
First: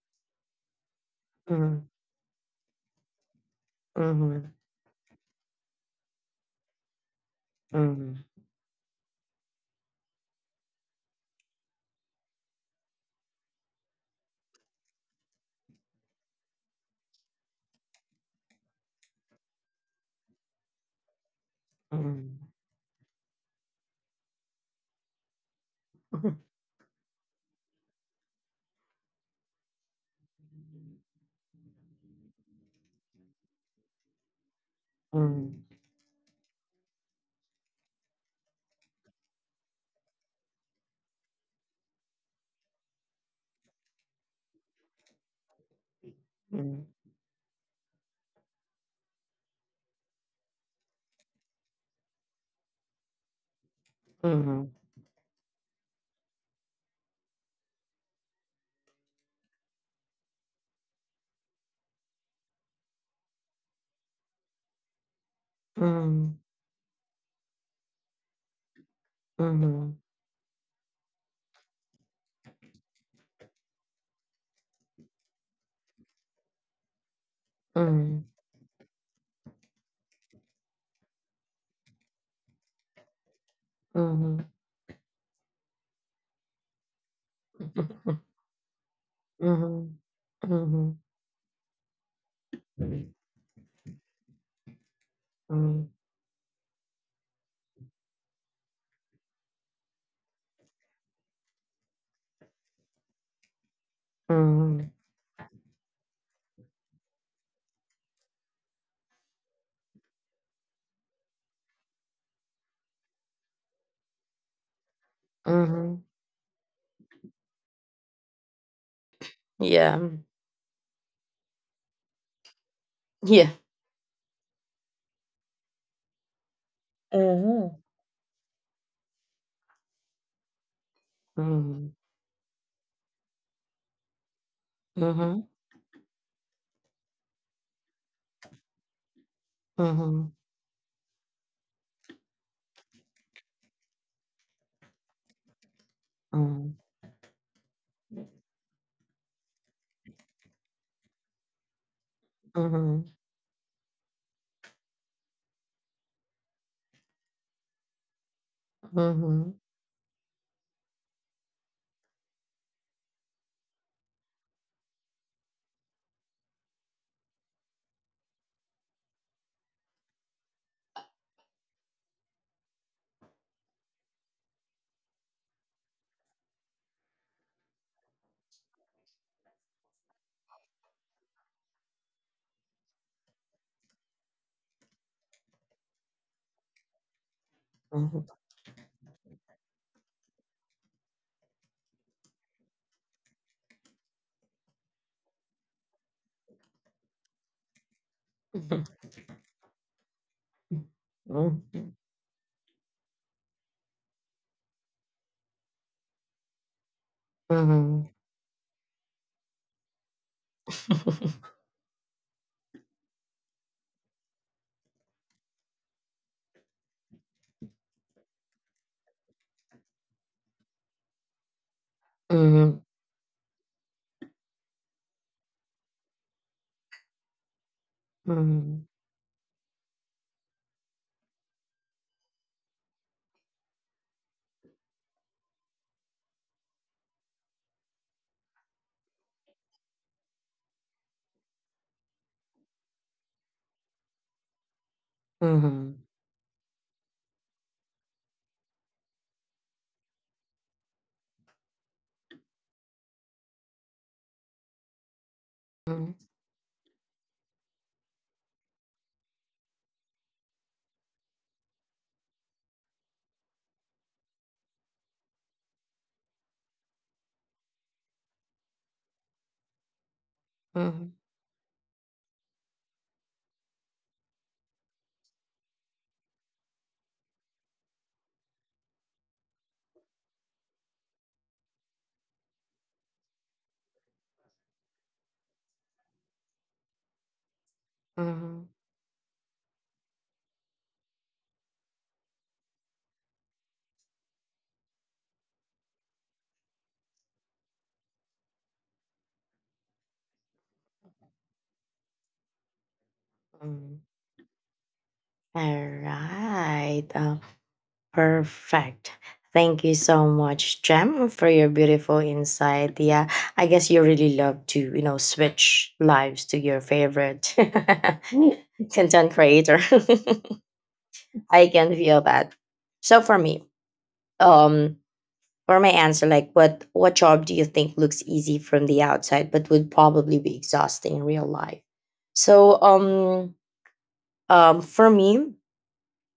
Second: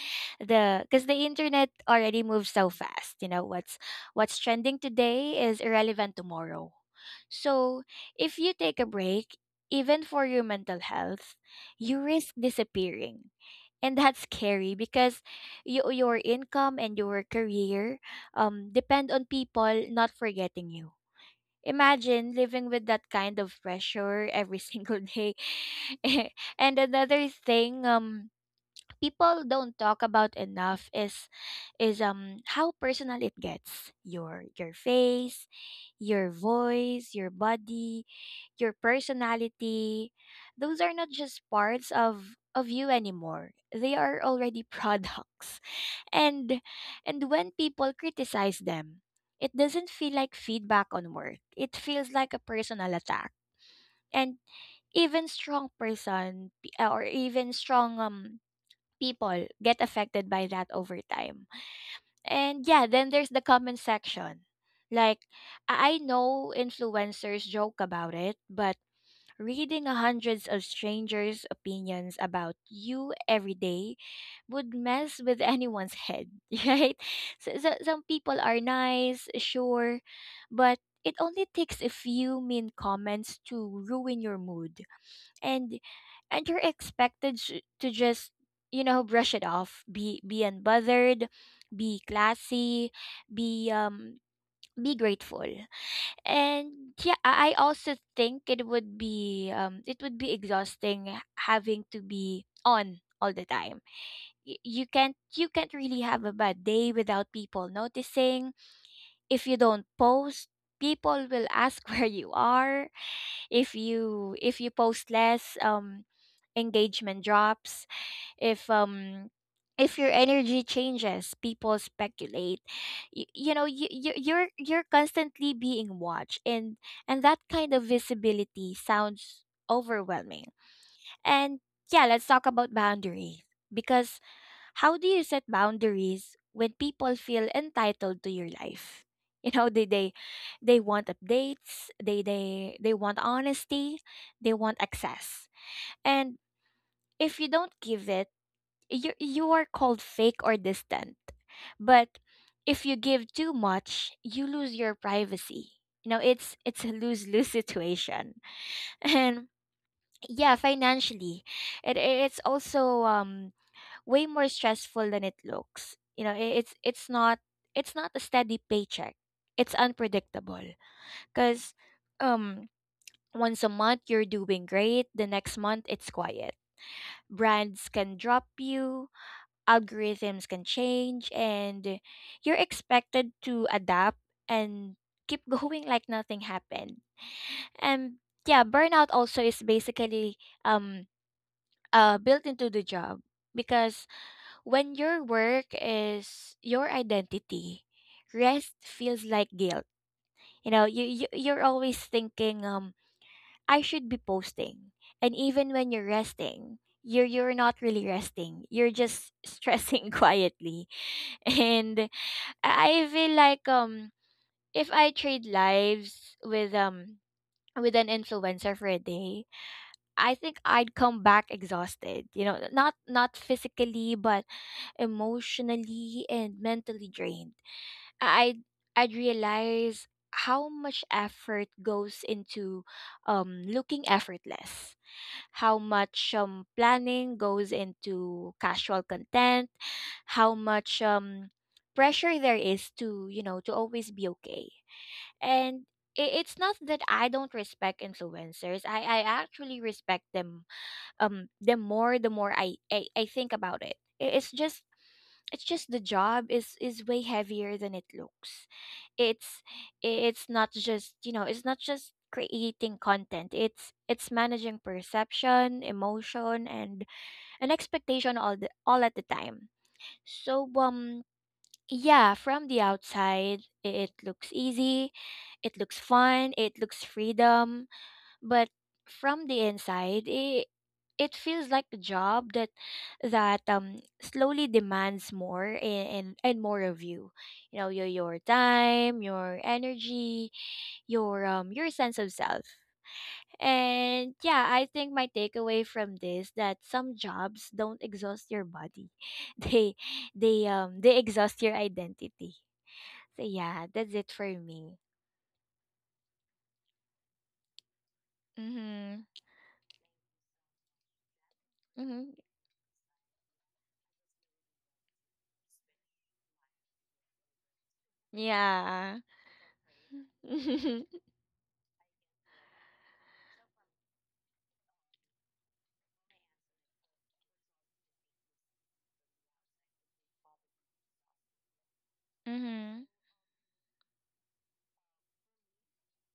the because the internet Mm-hmm. already moves so fast. You know, what's Mm-hmm. trending today is irrelevant tomorrow. So Mm-hmm. if you take a break, even for your mental health, you risk disappearing, and that's scary, because your income and your career, depend on people not forgetting you. Imagine Mm-hmm. living with that kind of pressure every single day. And another thing people don't talk about enough is how personal it gets. Your face, Mm-hmm. your voice, your body, your personality — those are not just parts of you anymore. They are already products, and and when people criticize them, it doesn't feel like feedback on work. It feels like a personal attack. And Mhm. even strong person p- or even strong people get affected by that over time. And yeah, then there's the comment section. Like, I Mhm. know influencers joke about it, but Mhm. reading hundreds of strangers' opinions about you every day would mess with anyone's head, right? So some Mhm. people are nice, sure, but it only takes a few mean comments to ruin Mhm. your mood. And you're expected to just brush it off, Mhm. be Mhm. unbothered, be classy, be um be grateful. Mhm. Mhm. And yeah, I also think it would be exhausting having to be on all the time. You can't really have a bad day without people noticing. If you don't post, people will ask where you are. If you post less, Mhm. Engagement drops. If um if Yeah. your energy changes, people speculate. you, Yeah. you know you, you you're you're constantly being watched, and that kind Mhm. of visibility sounds overwhelming. And Mhm. yeah, let's talk about boundaries, because how do you Mhm. set boundaries when people feel entitled to your life? You know, Mhm. they want updates, they want honesty, they want access. And if you don't give it, you are called fake or distant. But if you Mhm. give too much, you lose your privacy. You know, it's a lose lose situation. And Mhm. yeah, financially, it's also way more stressful than it looks. You know, it's not a steady paycheck. It's unpredictable, because um once a month you're doing great, the next month it's quiet. Brands can drop you, algorithms can change, and you're expected to adapt and keep going like nothing happened. Mhm. And Mhm. yeah, burnout also is basically um built into the job, because when your work is your identity, rest feels like guilt. You know, you're always thinking, I should be posting. And even when you're resting, you're not really resting. You're just stressing quietly. And I feel like, if I trade lives with an influencer for a day, I think I'd come back exhausted. Mhm. You know, Mhm. not not physically, but emotionally and mentally drained. Mhm. Mhm. I'd Mhm. I'd realize how much effort goes into, looking effortless, how much, planning goes into casual content, how much, pressure there is to to always be okay. And I- it's not that I don't respect influencers. I actually respect them the more, the more I think about it. It's just Mhm. the Mhm. job is way heavier than it looks. It's it's not just, you know, it's not just creating content. It's managing perception, emotion, and an expectation all the all at the time. So, yeah, from the outside, it looks easy, it looks fun, it looks freedom, but from the inside, it feels like a job that slowly demands more, and more of you. You know, your Mhm. time, your energy, your sense of self. And yeah, I think my takeaway from this, that some jobs don't exhaust your body, they they exhaust your identity. So yeah, Mhm. that's it for me. All right. Perfect. Mhm. Thank you so much, Jem, for your beautiful Mhm. insight. Yeah, I guess you really love to, switch lives to your favorite Yeah. content creator. I can feel that. So for me, um, for my answer, like what job do you think looks easy from the outside but would probably be exhausting in real life? So Mhm. For me,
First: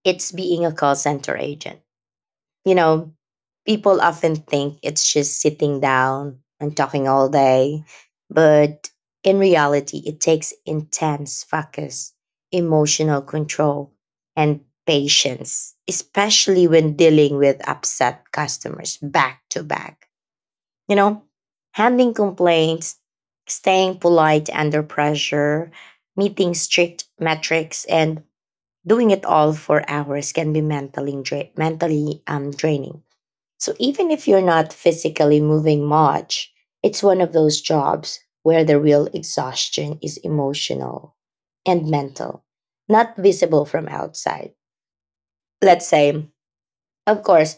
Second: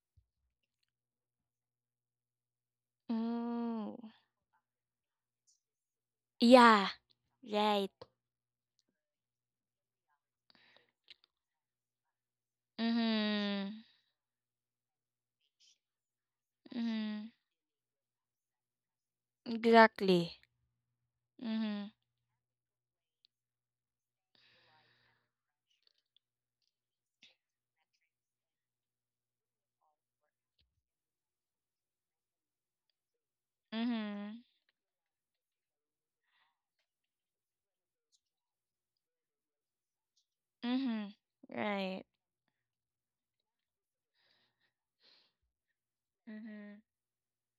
it's being a call center agent. you know, Oh. people often think it's just sitting down and Yeah. talking all day. Right. But in reality, it takes intense focus, emotional Mhm. control, and patience, especially when Mhm. dealing with upset customers back to back. Exactly. You know, Mhm. handling complaints, staying polite under pressure, meeting strict metrics, and doing it all for hours can be mentally draining. So even if you're Mhm. not physically moving much, it's one of those jobs where the real exhaustion is Mhm. emotional and Right. mental, not visible from outside. Let's say, Mhm. of course,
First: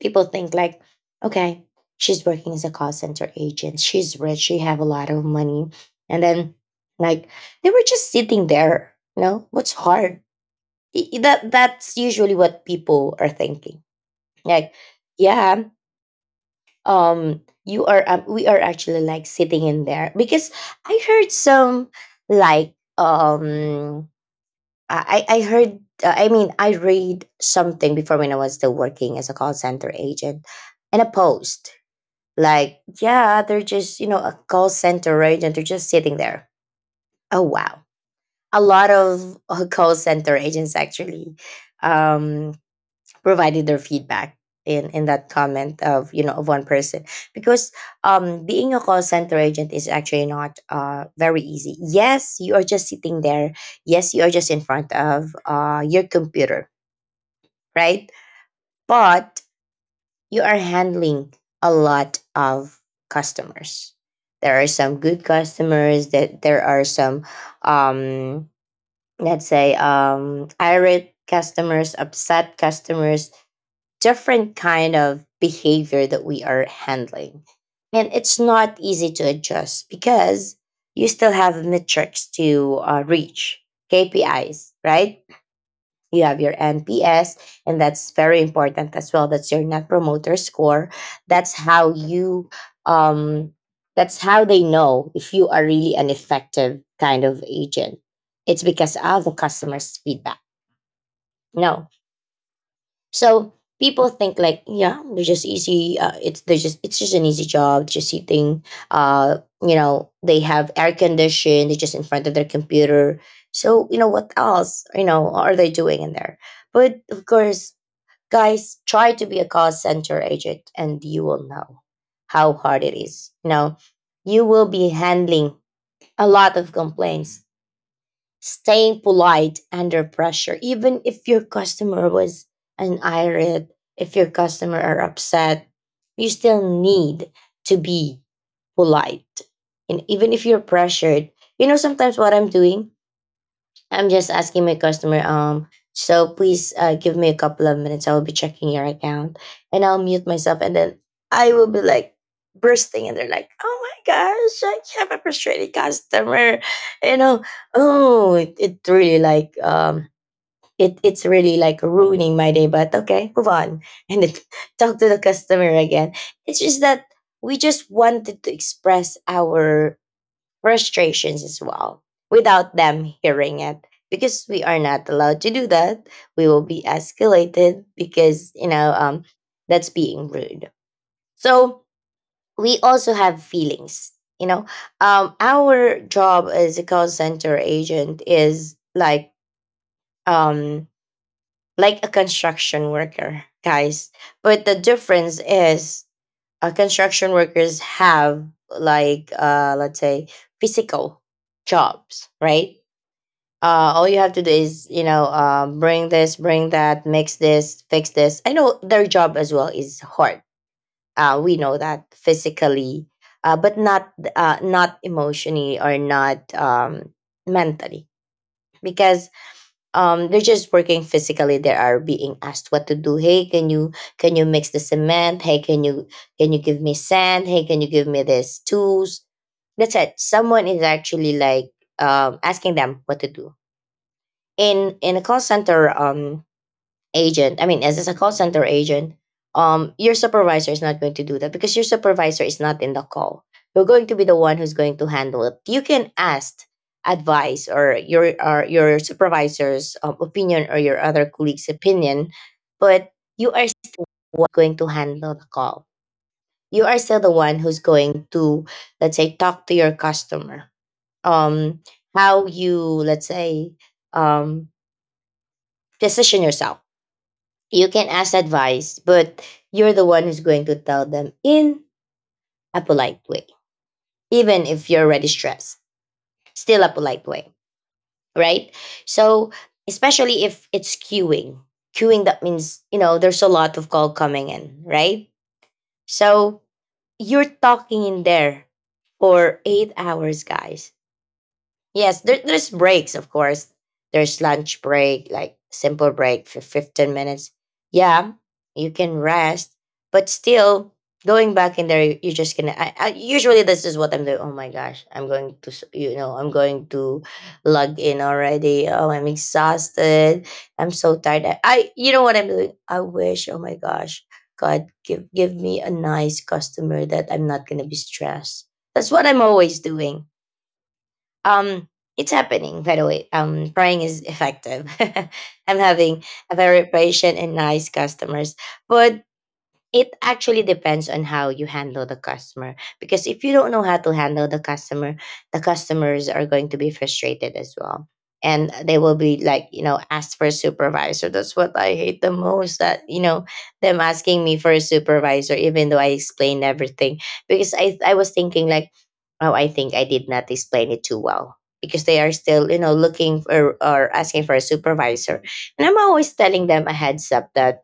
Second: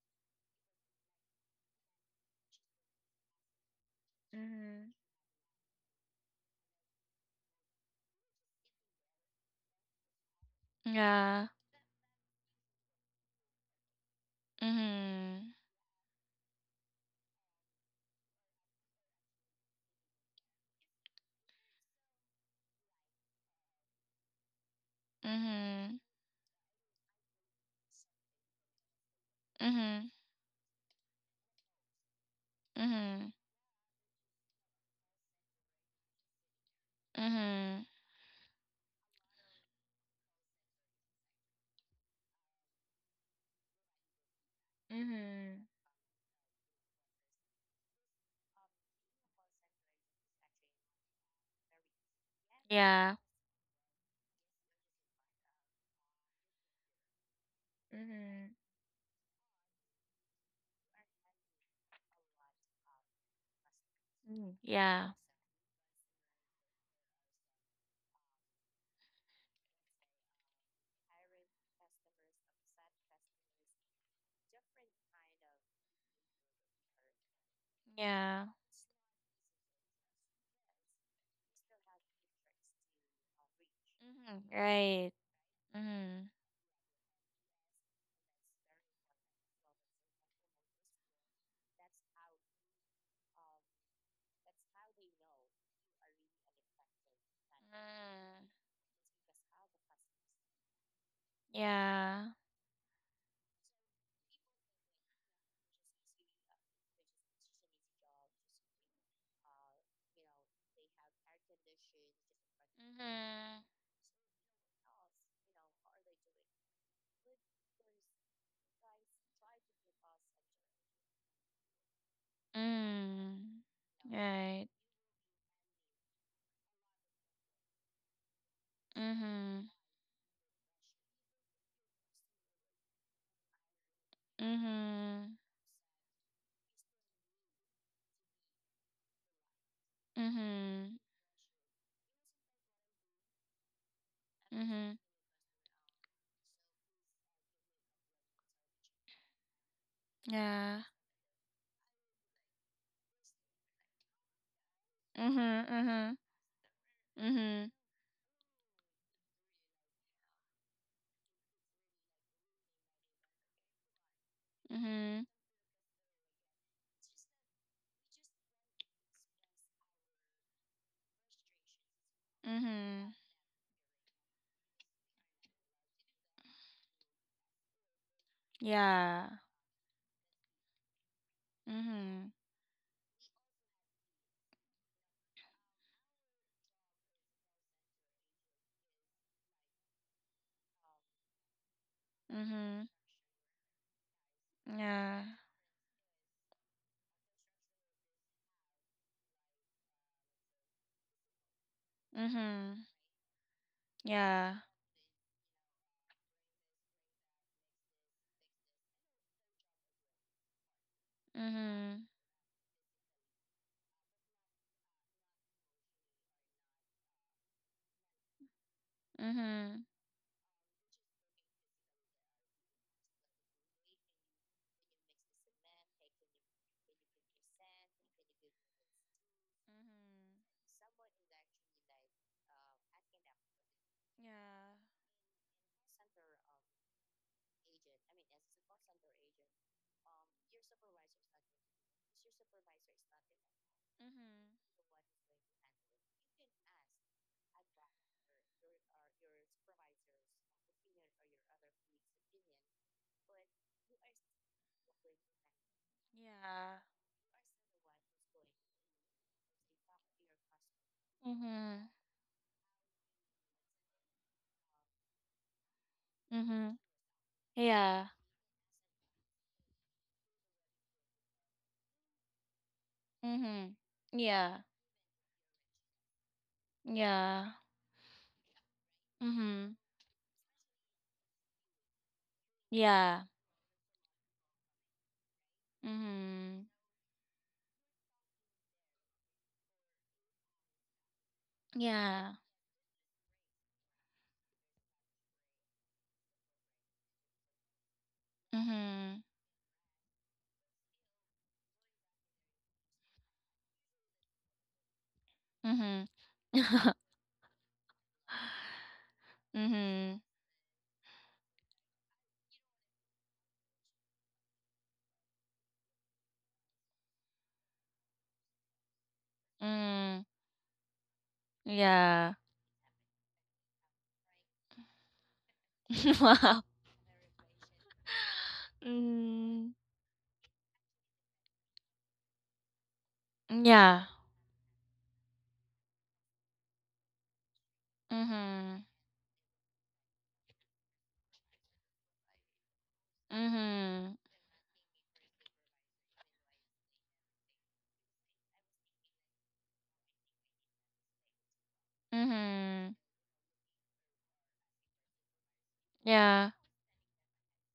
people think like, okay, she's working as a call center agent, she's rich, she have a Mhm. lot of money, and then like they were just sitting there. You know what's hard? Yeah. That's usually what people are thinking. Like, Mhm. yeah, you are, we are actually like sitting in there because I heard some like I heard, Mhm. I mean, I read something before when I was still working as a call center Mhm. agent. And a post like, Mhm. yeah, they're just a call center agent, they're just sitting there. Oh wow, Mhm. a lot of call center agents actually um provided their feedback in that Mhm. comment of you know of one person. Because being a call center agent is actually not very easy. Yes, you are just Yeah. sitting there. Yes, you are just in front of your computer, right? Mhm. But you are handling a lot of customers. There Mhm. are some Yeah. good customers, that there are some, um let's say, irate customers, upset customers, different kind of behavior that we are handling. And it's Yeah. not easy to adjust because you still have metrics to reach, Mhm. KPIs, Right. right? You Mhm. have your NPS, and that's very important as well. That's your net promoter score. That's how you, um, that's how they know if you are really an effective kind of agent. Mm. It's because of the customer's feedback. No, Yeah. so people think like, yeah, they're just easy. It's just an easy job, just sitting. They have They air have air condition. They're just in conditions, front of their just in computer. front of So you know what else? You know, are they doing in there? But of course, guys, try to be a call center agent, and you will know how the window. hard it is. Mhm. Mm. You know. You will Right. be handling a lot of complaints, staying So. polite Mhm. Yeah. under pressure, even if your customer was an irate, if your customer are Mhm. upset, you still need to be polite. And Mhm. even I'm just. if you're Mhm. I'm. pressured, you know sometimes what I'm doing? I'm just asking my customer, so please give me a couple of minutes. I will be checking your account, and I'll mute myself. And Yeah. Saying. then I will be like bursting, and they're like, oh my gosh, I have a frustrated Mhm. Mhm. customer. You know, oh, it really like, it's really like ruining my day, but okay, move on and then talk to the Mhm. customer again. It's just that we just wanted to express our frustrations as well without them Mhm. hearing it because we are not allowed to do that. We will be escalated because Yeah. that's being rude. So we also have feelings, you know. Our job as a call center agent is like, um like a construction Mhm. worker, guys. But the About. difference is, construction workers have, like let's say, physical jobs, Yeah. right? All you have to do Mhm. is, you know, bring this, bring that, mix this, fix this. I know their job as well is hard. We know that Mhm. Yeah. physically, but not not emotionally or not mentally, because they're just working physically. They are being asked what to do. Hey, can you, can you mix the cement? Hey, can you, can you give me sand? Hey, can you give me this tools? That's it. Mhm. Someone is actually, like, asking them what to do. Yeah. In a call center agent, I mean, as a call center agent, your supervisor is not going to do that because your supervisor is not in the call. You're going to be the one who's going to handle it. You can ask advice, or your, or your supervisor's opinion, or your other colleagues opinion, but you are still going to handle the call. You are still the one who's going to, let's say, talk to your customer, um Mhm. how you, let's say, um position Mhm. Mhm. Yeah. Mhm. Yeah. Mhm. yourself. Mhm. You can Yeah. ask advice, but you're the one who's going to tell them in a polite way, Mhm. even Yeah. if you're already stressed, still a polite way, Yeah. right? So, Mhm. especially if it's queuing, queuing that means, Yeah. there's a lot of call coming in, right? So, Mhm. you're talking in there for 8 hours, guys. Yes, Yeah. there's breaks, of course. There's lunch break, like simple break for 15 minutes. Yeah, you can Mhm. rest, but still going back in there, you're just gonna. Usually, this is what I'm doing. Oh my gosh, I'm going to, Mhm. you know, I'm going Mhm. to log in already. Oh, I'm exhausted. I'm so tired. I you know what I'm doing? I wish. Oh my gosh, God, give me a nice customer that I'm not gonna be stressed. That's what I'm always doing. Mm. um it's Yeah. happening, by the way. Praying is effective. I'm having a Wow. very patient and nice customers, but Mm. it actually depends on how you handle the customer, because if you don't know how Yeah. to handle the customer, the customers are going to be frustrated as well, and Mhm. they will be like, you know, ask for a supervisor. That's what I hate the most, that, you know, them Mhm. asking me for a supervisor even though I explained everything, because I was thinking like, oh, I think I did not explain it too well because they are still, you know, Mhm. looking for or asking for a supervisor. And I'm always Yeah. telling them a heads up that,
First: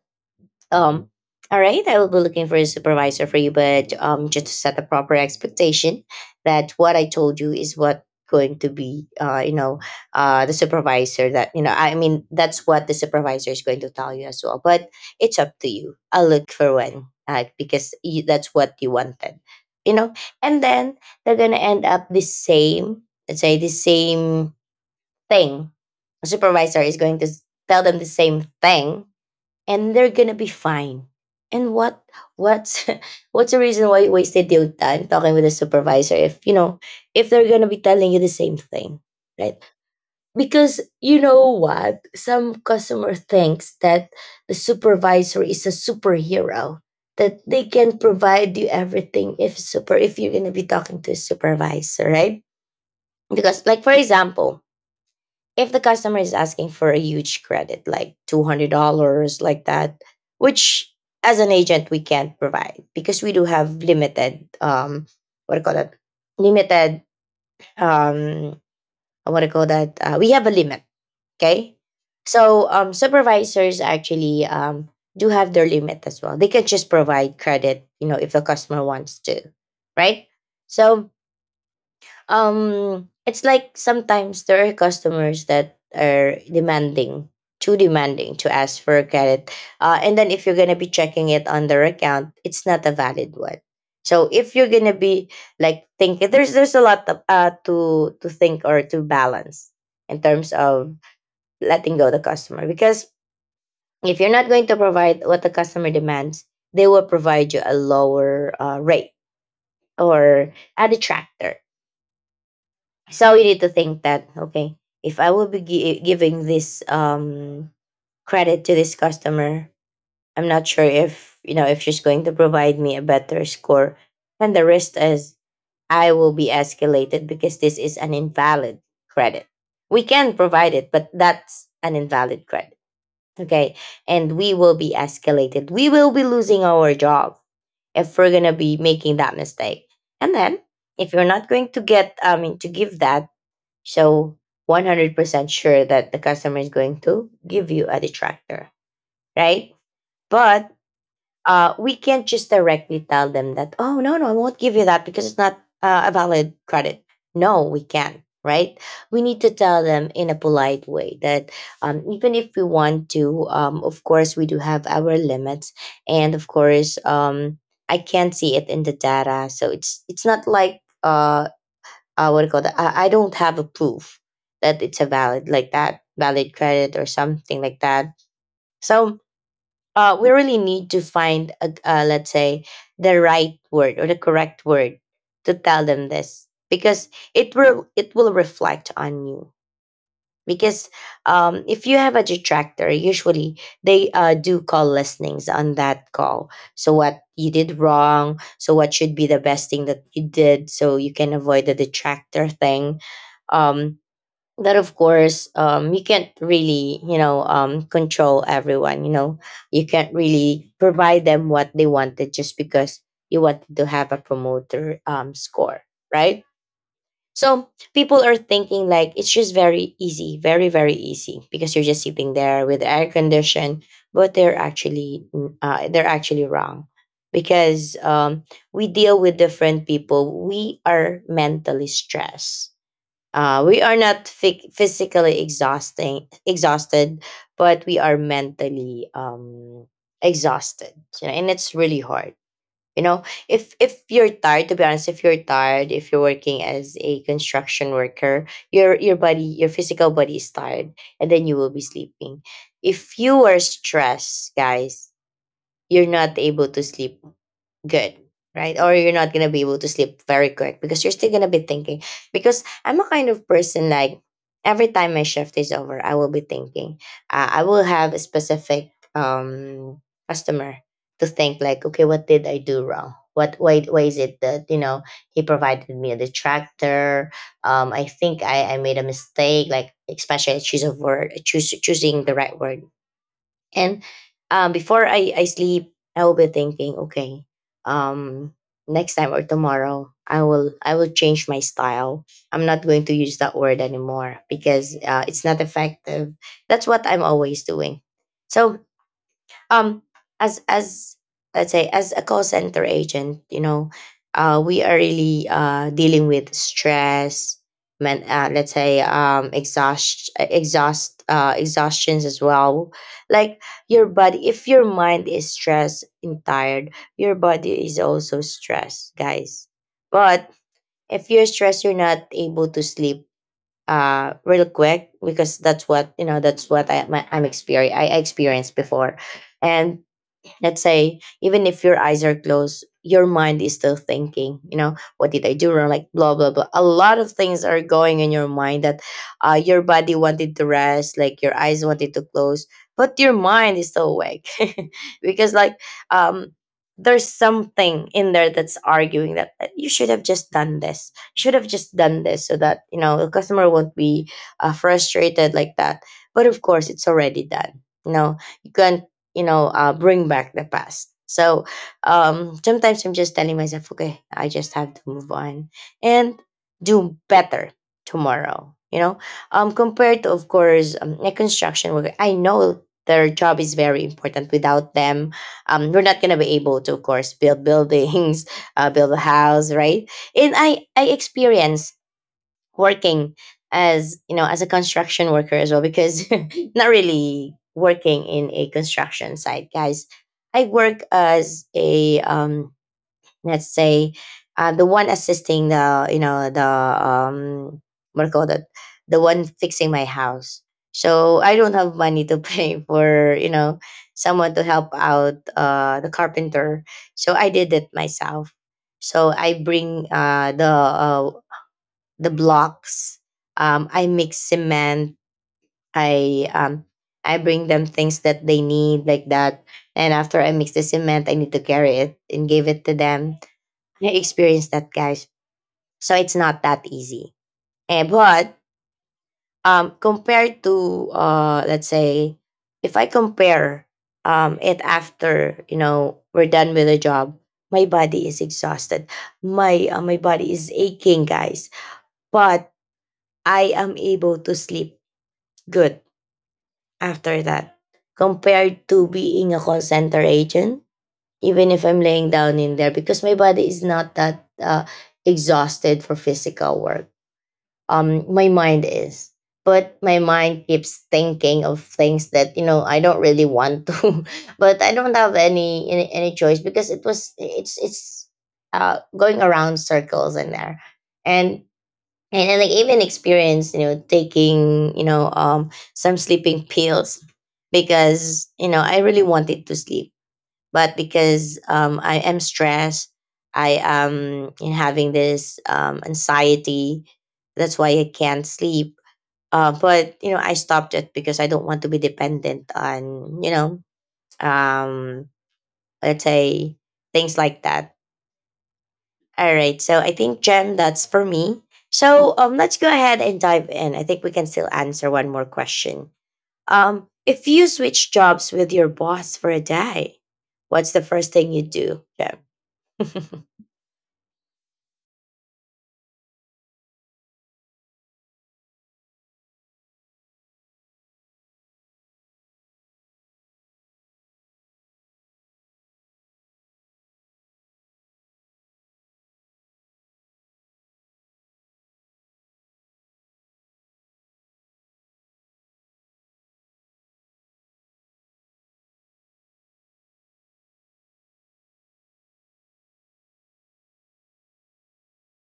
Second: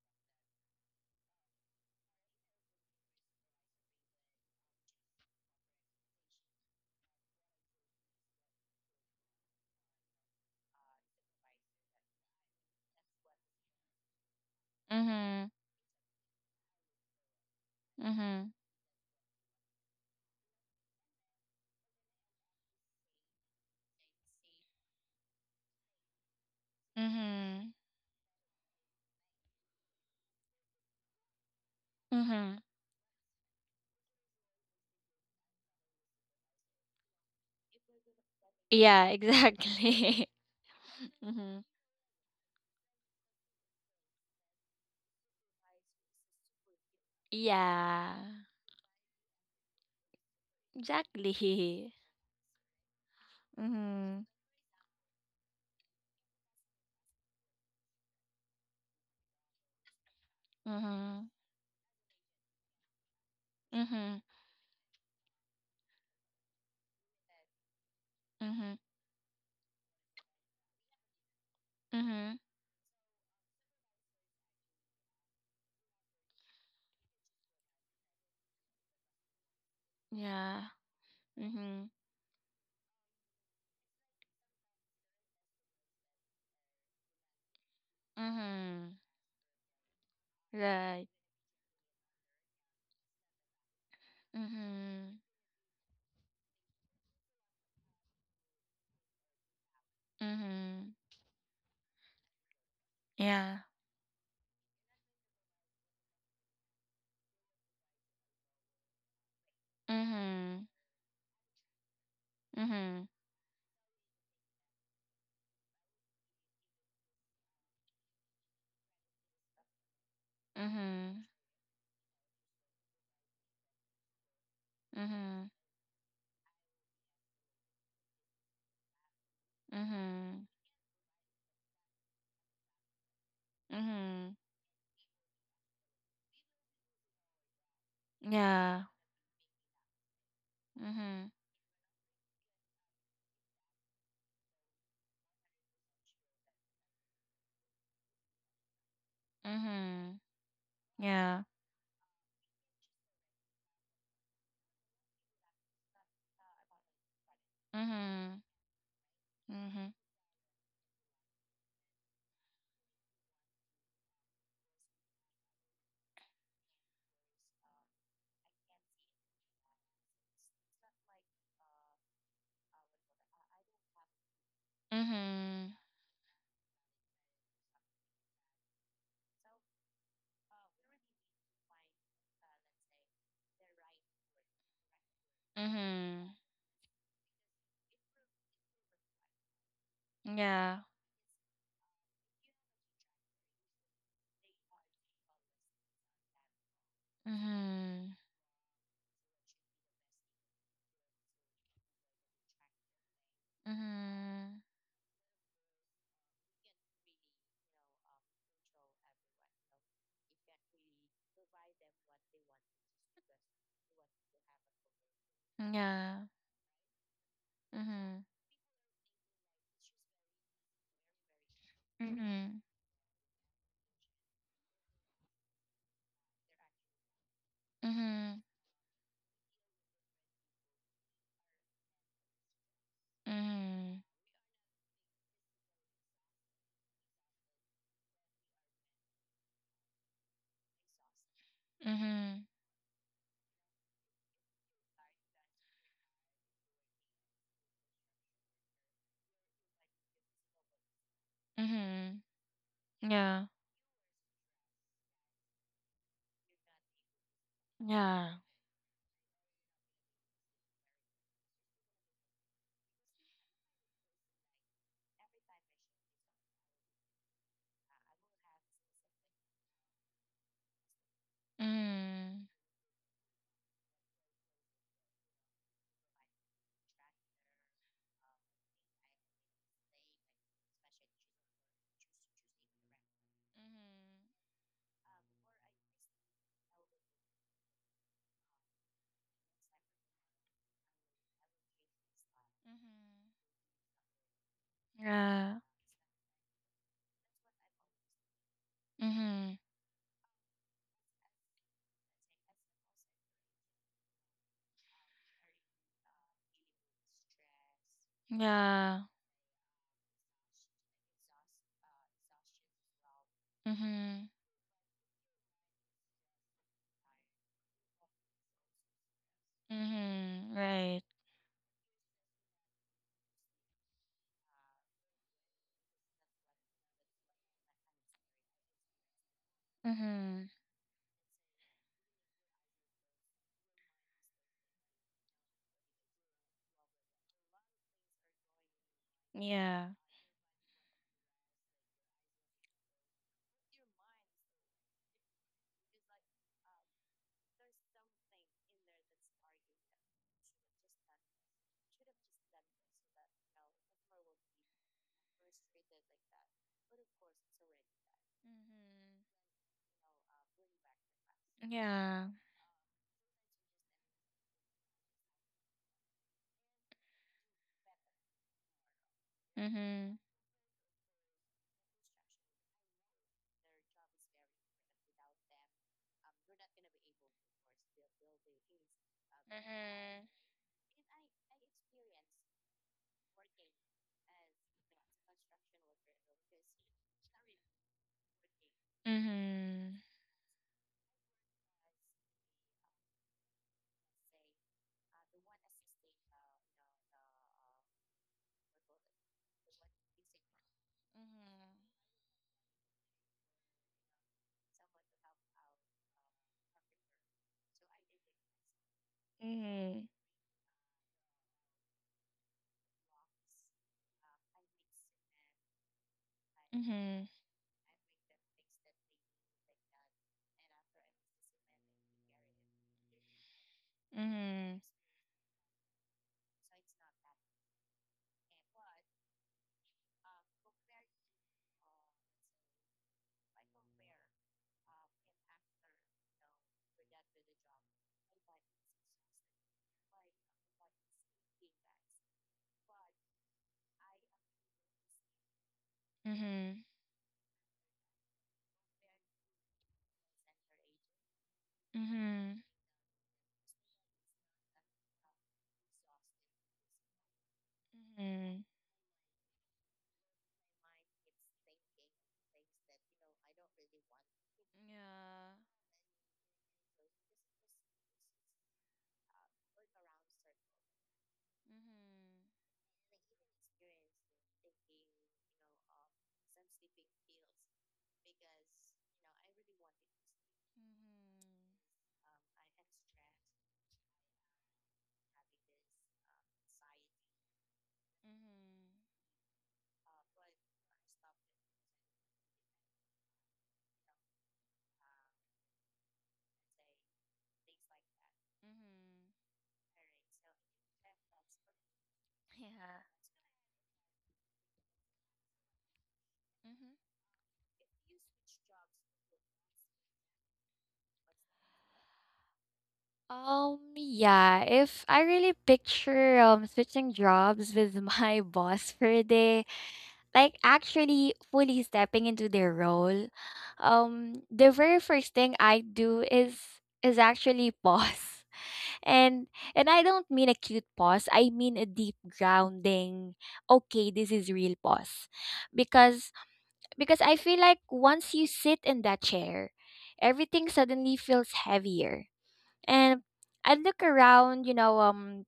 um, all right, I will be looking for a supervisor for you, but just to set a proper expectation that what I told you is what going to be, you know, the supervisor that you know. I mean, that's what the supervisor is going to tell you as well. But it's Mhm. up to you. I'll look for one, because you, Mhm. that's what you wanted, you know. And then they're gonna end up the same. Let's say the same thing. Supervisor is going to Mhm. tell them the same thing, and they're gonna be fine. And Mhm. what's what's the reason why you wasted your time talking with a supervisor if you know if they're gonna be telling you the same thing, Yeah. right? Exactly. Because you know Mhm. what, some customer thinks that the supervisor is a superhero that they can Yeah. provide you everything if super if you're gonna be talking to a Exactly. supervisor, right? Because like for Mhm. example, if the customer is asking for a huge credit, like $200, like that, which Mhm. as an agent we can't provide because we do have Mhm. limited, what do you call that? Limited, um, Mhm. what do you call that? We have a limit, okay? Mhm. So supervisors actually do have their limit as well. They can just provide credit, you know, if the customer wants to, right? Yeah. So Mhm. It's like sometimes there are customers that are demanding, too demanding to ask Mhm. for a credit, and then if you're going to be Right. checking it on their account, it's not a valid one. So if you're going to Mhm. be like thinking, there's a lot of, to think or to balance in terms Mhm. of letting go the customer, because Yeah. if you're not going to provide what the customer demands, they will provide you a lower, rate, or Mhm. a detractor. Mhm. So you need to think that okay, if I will be giving this credit to this customer, I'm not sure Mhm. if you know if she's going to provide me a better score. And the rest is Mhm. I will be escalated because this is an invalid credit. We can Mhm. provide it, but that's an invalid credit. Okay. Mhm. And we will be escalated. We will be losing our job if we're gonna be Yeah. making that mistake. And then if you're Mhm. not going to get, I mean, to give that, so 100% sure that the customer is going to give you a detractor, right? Mhm. But Yeah. We can't just directly tell them that, oh, no, no, I won't give you that because it's not a valid credit. No, we can't, Mhm. right? We need to tell Mhm. them in a polite way that, even if we want to, of course, we do have our limits. And of course, I can't see it in the data. So it's not like, what do you call that? I don't have a proof that it's a valid, Mhm. like that valid credit or something like that. So we really need to find a, let's say the right word or the correct word to tell them Mhm. this, because it will reflect on you, Yeah. because if you have a detractor, usually they, do call listenings on that call, so what you did Mhm. wrong, so what should be the best thing that you did, so you can avoid the detractor thing. um Mhm. that of course, you can't really, you know, control everyone, you know. You can't really provide them what they wanted just because you wanted to have a promoter score, Yeah. right? So people Mhm. are thinking like it's just very easy, very, very easy, because you're just sitting Mhm. there with the air condition, but they're actually they're actually wrong, because Mhm. We deal with different people. We are mentally stressed. We are Mhm. not physically exhausting exhausted, but we are mentally exhausted, you know, and it's really hard, Mhm. you know. If you're tired, to be honest, if you're tired, if you're working as a construction worker, your body, your physical body is tired, and then you will be Mhm. sleeping. If you Yeah. are stressed, guys, you're not able to sleep good, Yeah. right? Or you're not going to be able to sleep very quick because you're still going to be thinking, because I'm a kind of person like every time my shift is over, I will be thinking, I will have a specific customer to think, like okay, what Mhm. did I do wrong, what why is it that, you know, he provided me a detractor. I think I made a mistake, like especially I choose a word, choose choosing the right word. And before I sleep, I will be thinking, okay, um, next time or tomorrow, I will change my style. I'm not going to Mhm. use that word anymore because Mhm. it's not effective. That's what I'm always doing. So Mhm. um as let's say, as a call center agent, you know, we are really dealing with stress, men. Let's Yeah. say exhaustions as well. Like, your Mhm. body, if your mind is stressed and tired, your body is also stressed, guys. But Mhm. Right. if you're stressed, you're not able to sleep real quick, because that's what, you know, that's what I, my, I'm experience I experienced before. And Mhm. let's say even if your eyes are closed, your mind is still thinking, you know, what did I do wrong, like blah blah blah. A lot of things are going in your mind that your Yeah. body wanted to rest, like your eyes wanted to close, but your mind is still awake. Because, like, um there's something in there that's arguing that you should have just done this, you should have just done this, so that, you know, the customer won't be frustrated like that. But of course, it's already done. You know, you can't, bring back the past. So sometimes I'm just telling myself, okay, I just have to move on and do better tomorrow, you know. Mhm. Compared to, of course, a construction worker, I know their job is very important. Without them, we're not going to be able to, of course, build buildings. Build a house, right? And I experience working, as you know, as a construction worker as well, because not really working in a construction site, Mhm. guys. I work as a let's say the one assisting the, you know, the what do you call that, the one fixing my house. So I don't have money to pay for, you know, someone to help out, the carpenter. So I did it myself. So I Mhm. bring the blocks. I mix cement. I um, I bring them things that they need, like that. And after I mix the cement, I need to carry it and give it to them. I Mhm. experienced that, guys. So it's not that easy. Eh, but compared to, let's say, if I compare, it after, you know, we're done with the job, my body is exhausted. My my body is aching, guys. But I am able to sleep good Mhm. after that, compared to being a call center agent, even if Mhm. I'm laying Mhm. down in there, because my body is not that exhausted for physical work. My Mhm. mind is, but my mind keeps thinking of things that, you know, I don't really want to, but I don't have Uh, any choice, because it's going around circles in there. and mhm. and then, like, even experience, you know, taking, you know, some sleeping pills, because, you know, I really wanted to sleep. But Mhm. because I am stressed, I am in having this anxiety, that's why I can't sleep. But, you know, I stopped it because I don't want to be dependent on, you know, um let's say, things like that. Mhm. Mhm. All right. So I think, Jem, that's for me. So let's go Yeah. ahead and dive in. I think we can still answer one more question. Mhm. If you switch jobs with your boss for a day, what's the first thing you do, Jem? Yeah, if I really picture switching jobs with my boss for a day, like actually fully stepping into their role, the very first thing I do is actually pause. and and I don't mean a cute pause, I mean a deep, grounding, okay, this is real pause, because I feel like once you sit in that chair, everything suddenly feels heavier. And I look around,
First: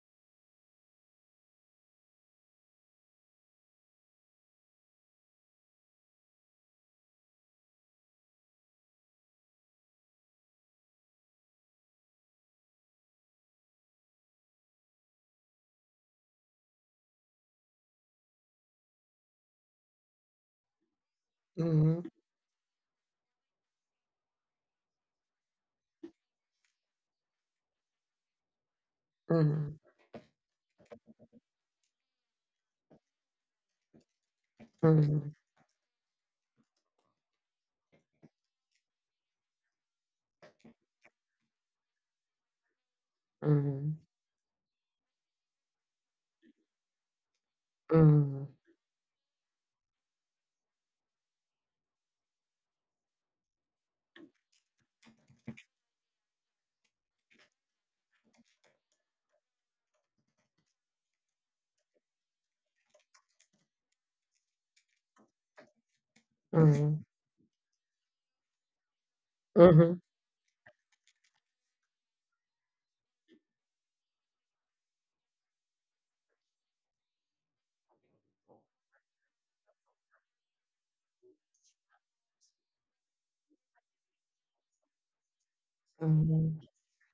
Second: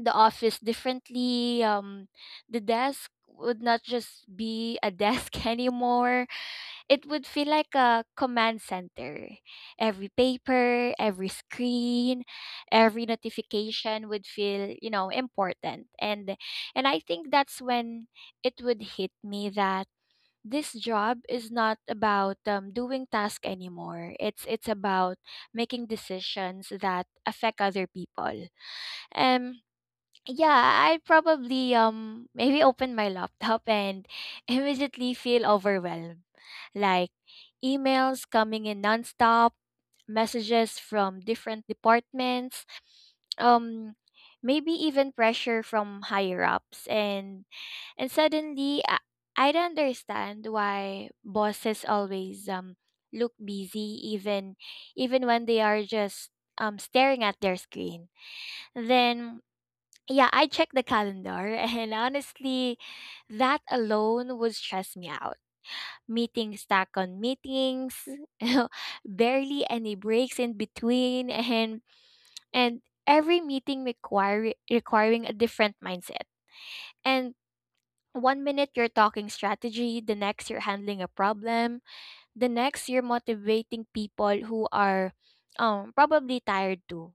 the office differently. The desk would not just be a desk anymore. It would feel like a command center. Every paper, every screen, every notification would feel important. And I think that's when it would hit me that this job is not Mm-hmm, about, doing task anymore. It's about making decisions that affect other people. Um mm-hmm, yeah, I'd probably maybe open my laptop and immediately feel overwhelmed. Like emails coming in nonstop, messages from different departments, mm-hmm, um maybe even pressure from higher ups, and mm-hmm, suddenly I'd understand why bosses always look busy even when they are just staring at their screen. Then yeah, I checked the calendar, and honestly, that alone would stress me out. Meetings mm-hmm, stack on meetings, barely any breaks in between, and every meeting require requiring a different mindset. And one minute you're talking strategy, the next you're handling a problem, the next you're motivating people who are probably mm-hmm, tired too.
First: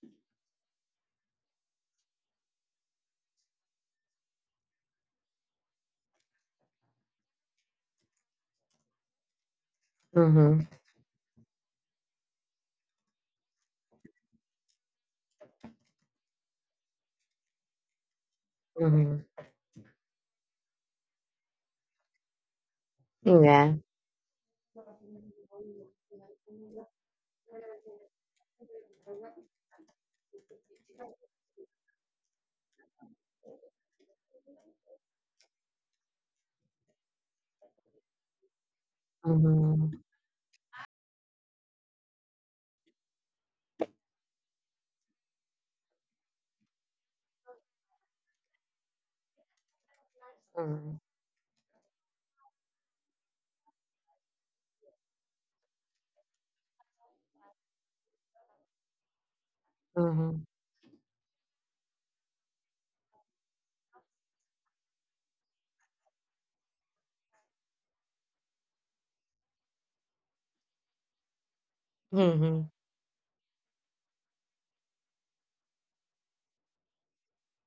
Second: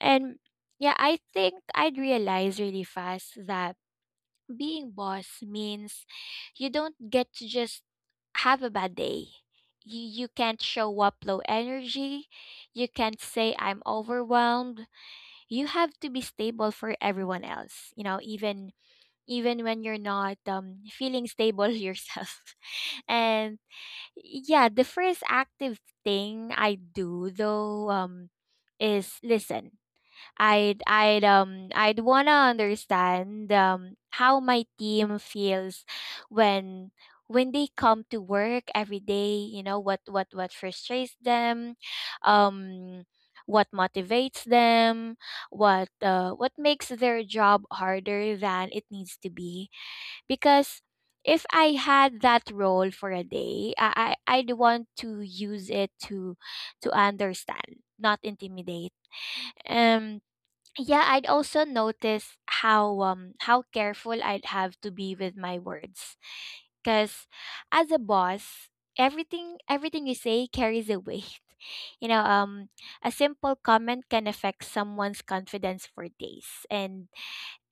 And yeah, I think I'd realize really fast that being boss means you don't get to just have a bad day. You can't mm-hmm, show up low energy. You can't say, I'm overwhelmed. You have to be stable for everyone else, you know, mm-hmm. even when you're not feeling stable yourself. And Yeah. yeah, the first active thing I do though, is listen. I'd wanna understand how my team feels when when they come to work every day, you know, Mm-hmm, what frustrates them, um what motivates them, what makes their job harder than it needs to be. Because if I had that role for a day, I'd want to use it to understand, not intimidate. Um mm-hmm, yeah, I'd also notice how careful I'd have to be with my words, because as a boss, everything you say carries a weight. you know mm-hmm, um a simple comment can affect someone's confidence for days,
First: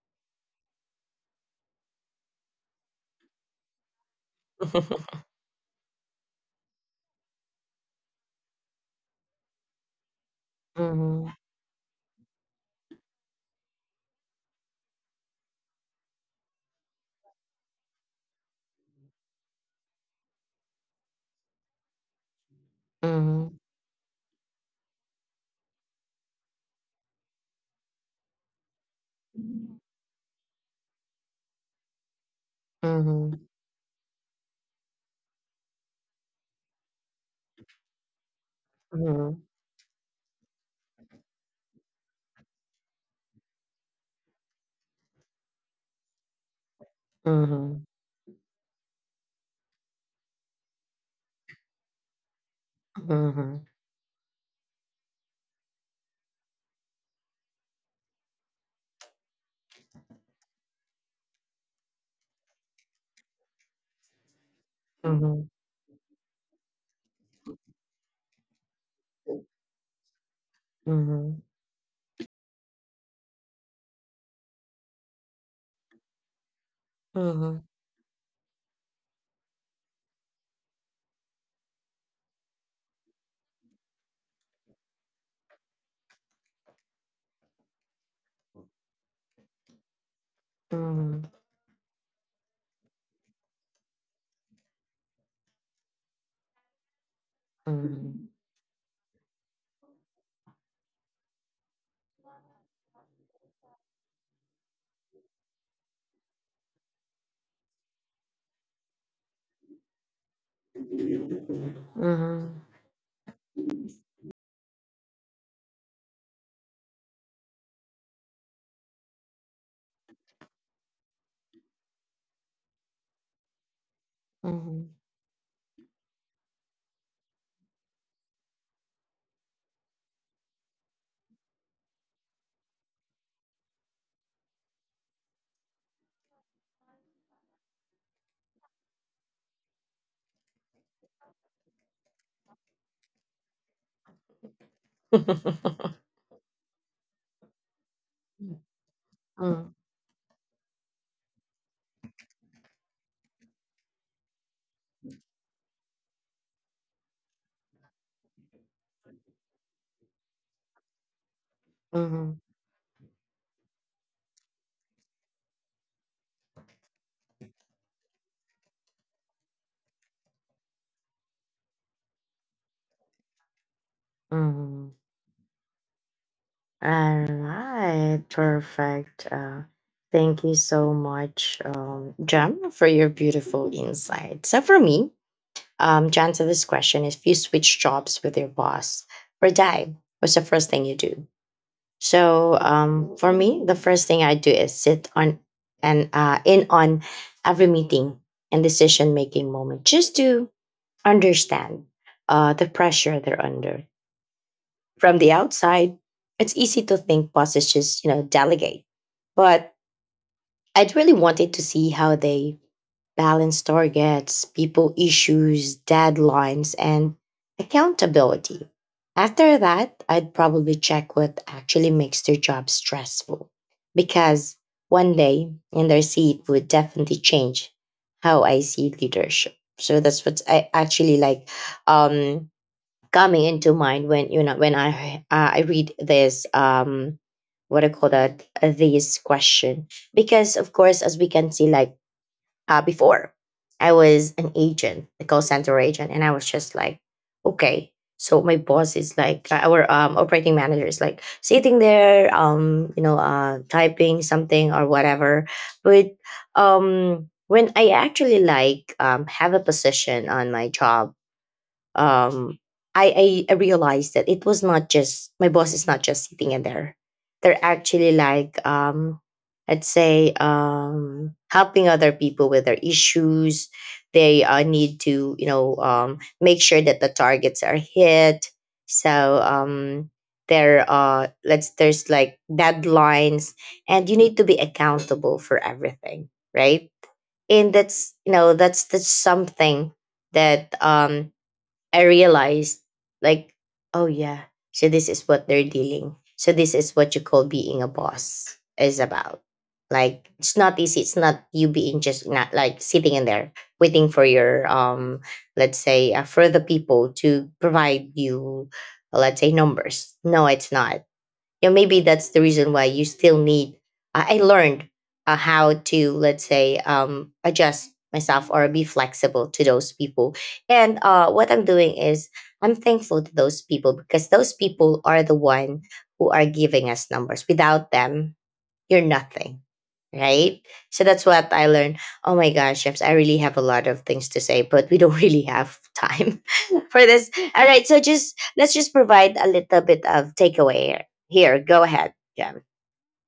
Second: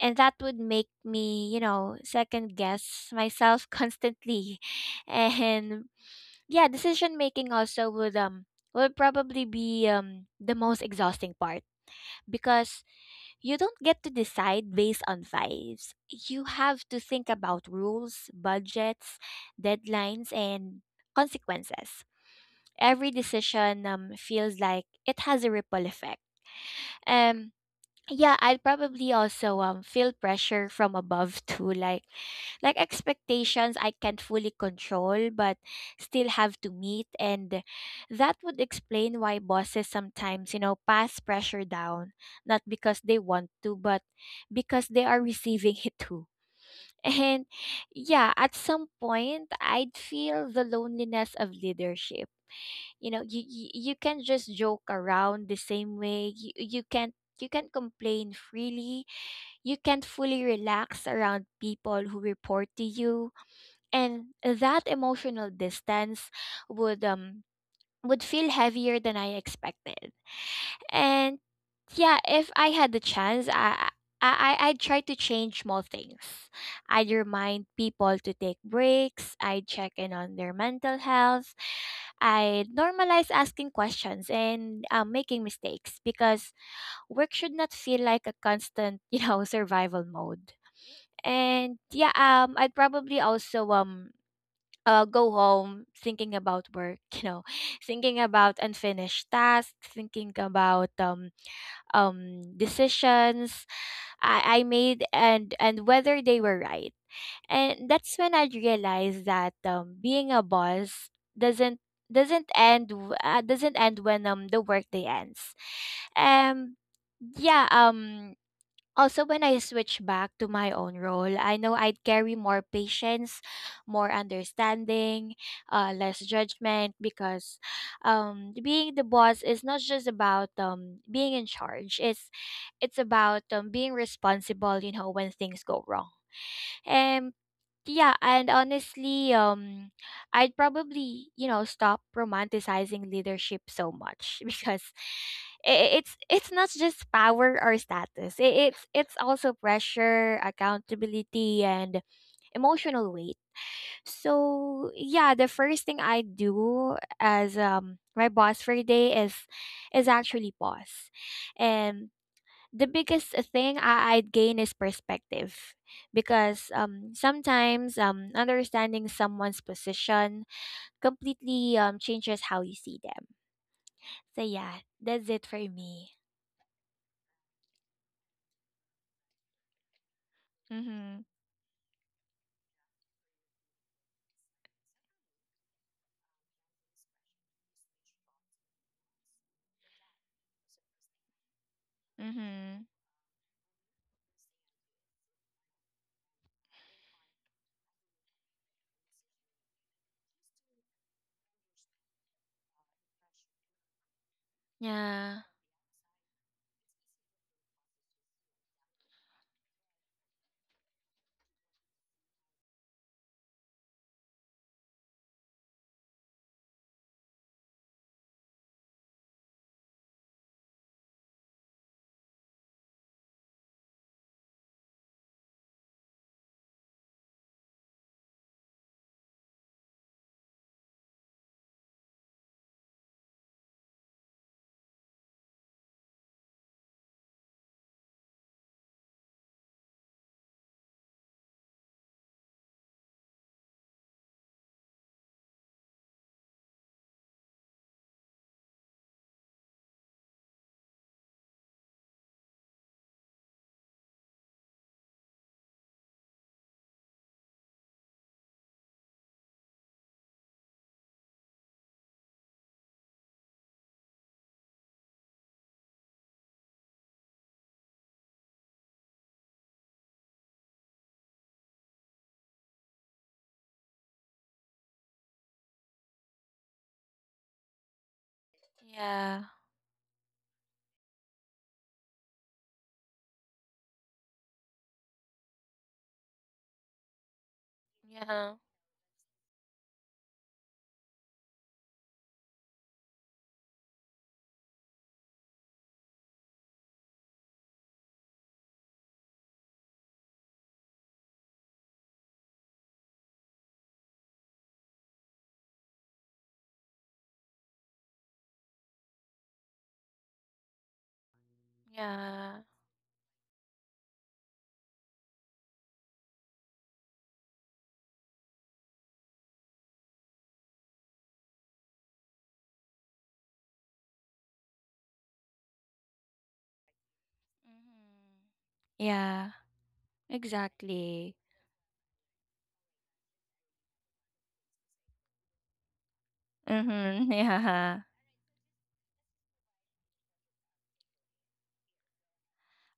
and that would make me, you know, second guess myself constantly. And yeah, decision making also would probably be the most mm-hmm, exhausting part, because you don't get to decide based on vibes. You have to think about rules, budgets, deadlines, and consequences. Every mm-hmm, decision feels like it has a ripple effect. Um, yeah, I'd probably also feel pressure from above too, like expectations I can't fully control but still have to meet, and that would explain why mm-hmm, bosses sometimes, you know, pass pressure down, not because they want to, but because they are receiving it too. And mm-hmm. yeah, at some point I'd feel the loneliness of leadership. You know, you, Mhm, you you can't just joke around the same way. You can't complain freely. You can't fully relax around people who report to you, and that mhm, emotional distance would um would feel heavier than I expected. And mhm, yeah, if I had the chance, I'd try to change small things. I'd mhm, remind people to take breaks. I'd check in on their mental health. I'd normalize asking questions and making mistakes, because work should not feel like a constant, you know, survival mode. mhm, And yeah, I'd probably also go home thinking about work, you know, thinking mhm, about unfinished tasks, thinking about decisions I made, and whether they were right. And that's when I realized that being a boss doesn't mhm, doesn't end when the workday ends. Um yeah, also, when I switch back to my own role, I know I'd carry more patience, more mhm. understanding, less judgment, because being the boss is not just about being in charge. It's about being responsible, you know, when things go wrong. And yeah, and honestly, I'd probably, you know, stop romanticizing leadership so much, because it's not just power or status. It's also Mm, pressure, accountability, and emotional weight. So yeah, the first thing I do as my boss for a day is actually pause, and mhm, the biggest thing I'd gain is perspective, because sometimes understanding someone's position completely changes how you see them. So, yeah, mhm. that's it for me. All right, perfect. Thank you so Mm-hmm. much, Jem, for your beautiful insight. So, for me, Jen, to this question, if you switch jobs with your boss for a day, what's the first thing you do? So Mm-hmm. For me, the first thing I do is sit on and in on every meeting and decision making moment, just to understand the pressure they're under. From the Yeah. outside, it's easy to think bosses just, you know, delegate, but I'd really wanted to see how they balance targets, people issues, deadlines, and accountability. After that, I'd probably check what actually makes their job stressful. Because one day in their seat would definitely change how I see leadership. So that's what I actually like, um, coming into mind when, you know, when I read this, what I call that, this question, because of course, as we can see, like, before. I was an agent, a call center agent, and I was just like, okay. So my boss is like, our operating manager is like sitting there, you know, typing something or whatever. But when I actually like, have a position on my job, um, I realized that it was not just, my boss is not just sitting in there. They're actually like, I'd say, helping other people with their issues. They need to, you know, make sure that the targets are hit. So Yeah. um, there let's, there's like deadlines, and you need to be accountable for everything, right? And that's, you know, Yeah. That's something that I realized, like, oh yeah, so this is what they're dealing. So this is what you call being a boss is about. Like, it's not easy. It's not you being, just not like sitting in there waiting for your, let's say, for the people to provide you, let's say, numbers. No, it's not, you know, maybe that's the reason why Yeah. you still need. I learned how to, let's say, adjust myself or be flexible to those people. And what I'm doing is I'm thankful to those people, because those people are the one who are giving us numbers. Without them, Mm-hmm. you're nothing, Yeah. right? So that's what Exactly. I learned. Oh my gosh, James, I really have a lot of things to say, but we don't really have time for this. Mm-hmm. All right, so Yeah. just, let's just provide a little bit of takeaway here. Here, go ahead,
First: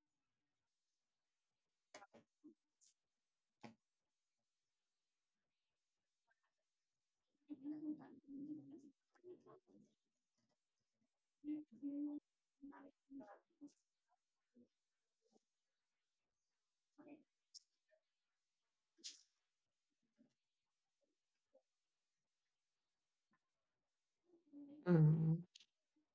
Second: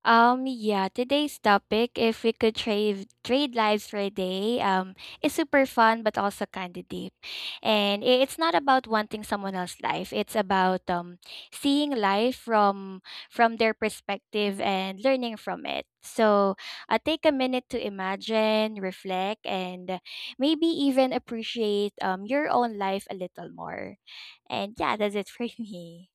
Yeah, today's topic, if we could trade lives for a day, is super fun but also kind of deep. And it's not about wanting someone else's life. It's about seeing life from their perspective and learning from it. So, take a minute to imagine, reflect, and maybe even appreciate your own life a little more. And yeah, that's it James. for me.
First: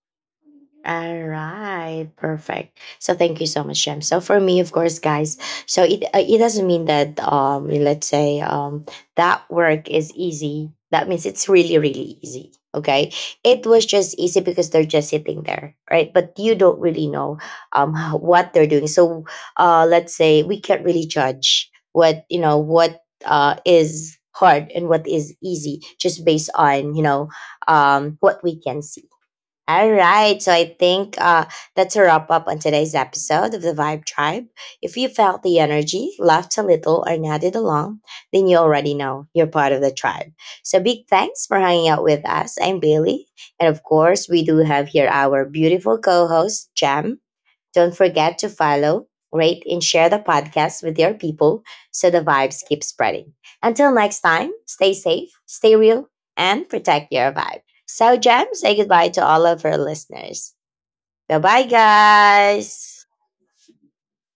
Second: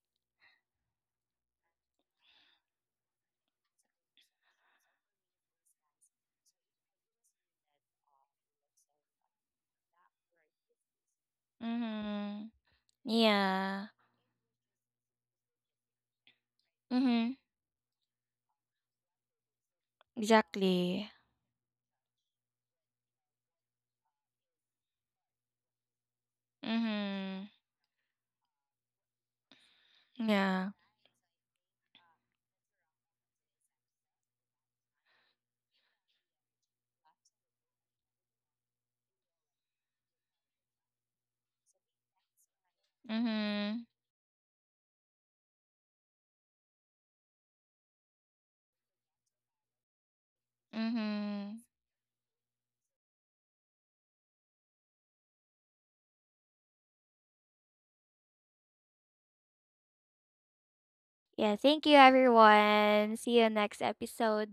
All right, perfect. So thank you so much, Jem. So for me, of course, guys. So it, it doesn't mean that, let's say, that work is easy. That means it's really really Mhm. easy. Okay, it Yeah. was just easy because they're just sitting there, right? But you don't really Mhm. know what they're doing. So let's say we can't really Exactly. judge what, you know, what is hard and what is easy, just based on, you know, Mhm. What we can see. All right. So Yeah. I think, that's a wrap up on today's episode of the Vibe Tribe. If you felt the energy, laughed a little, or nodded along, then you already know you're part of the tribe. So big thanks for hanging out with us. I'm Bailey. And Mhm. of course, we do have here our beautiful co host, Jam. Don't forget to follow, rate, and share the podcast with your Mhm. people so the vibes keep spreading. Until next time, stay safe, stay real, and protect your vibe. So, Jam, say goodbye to all of our listeners. Bye Yeah, bye, thank you guys. everyone. See you next episode.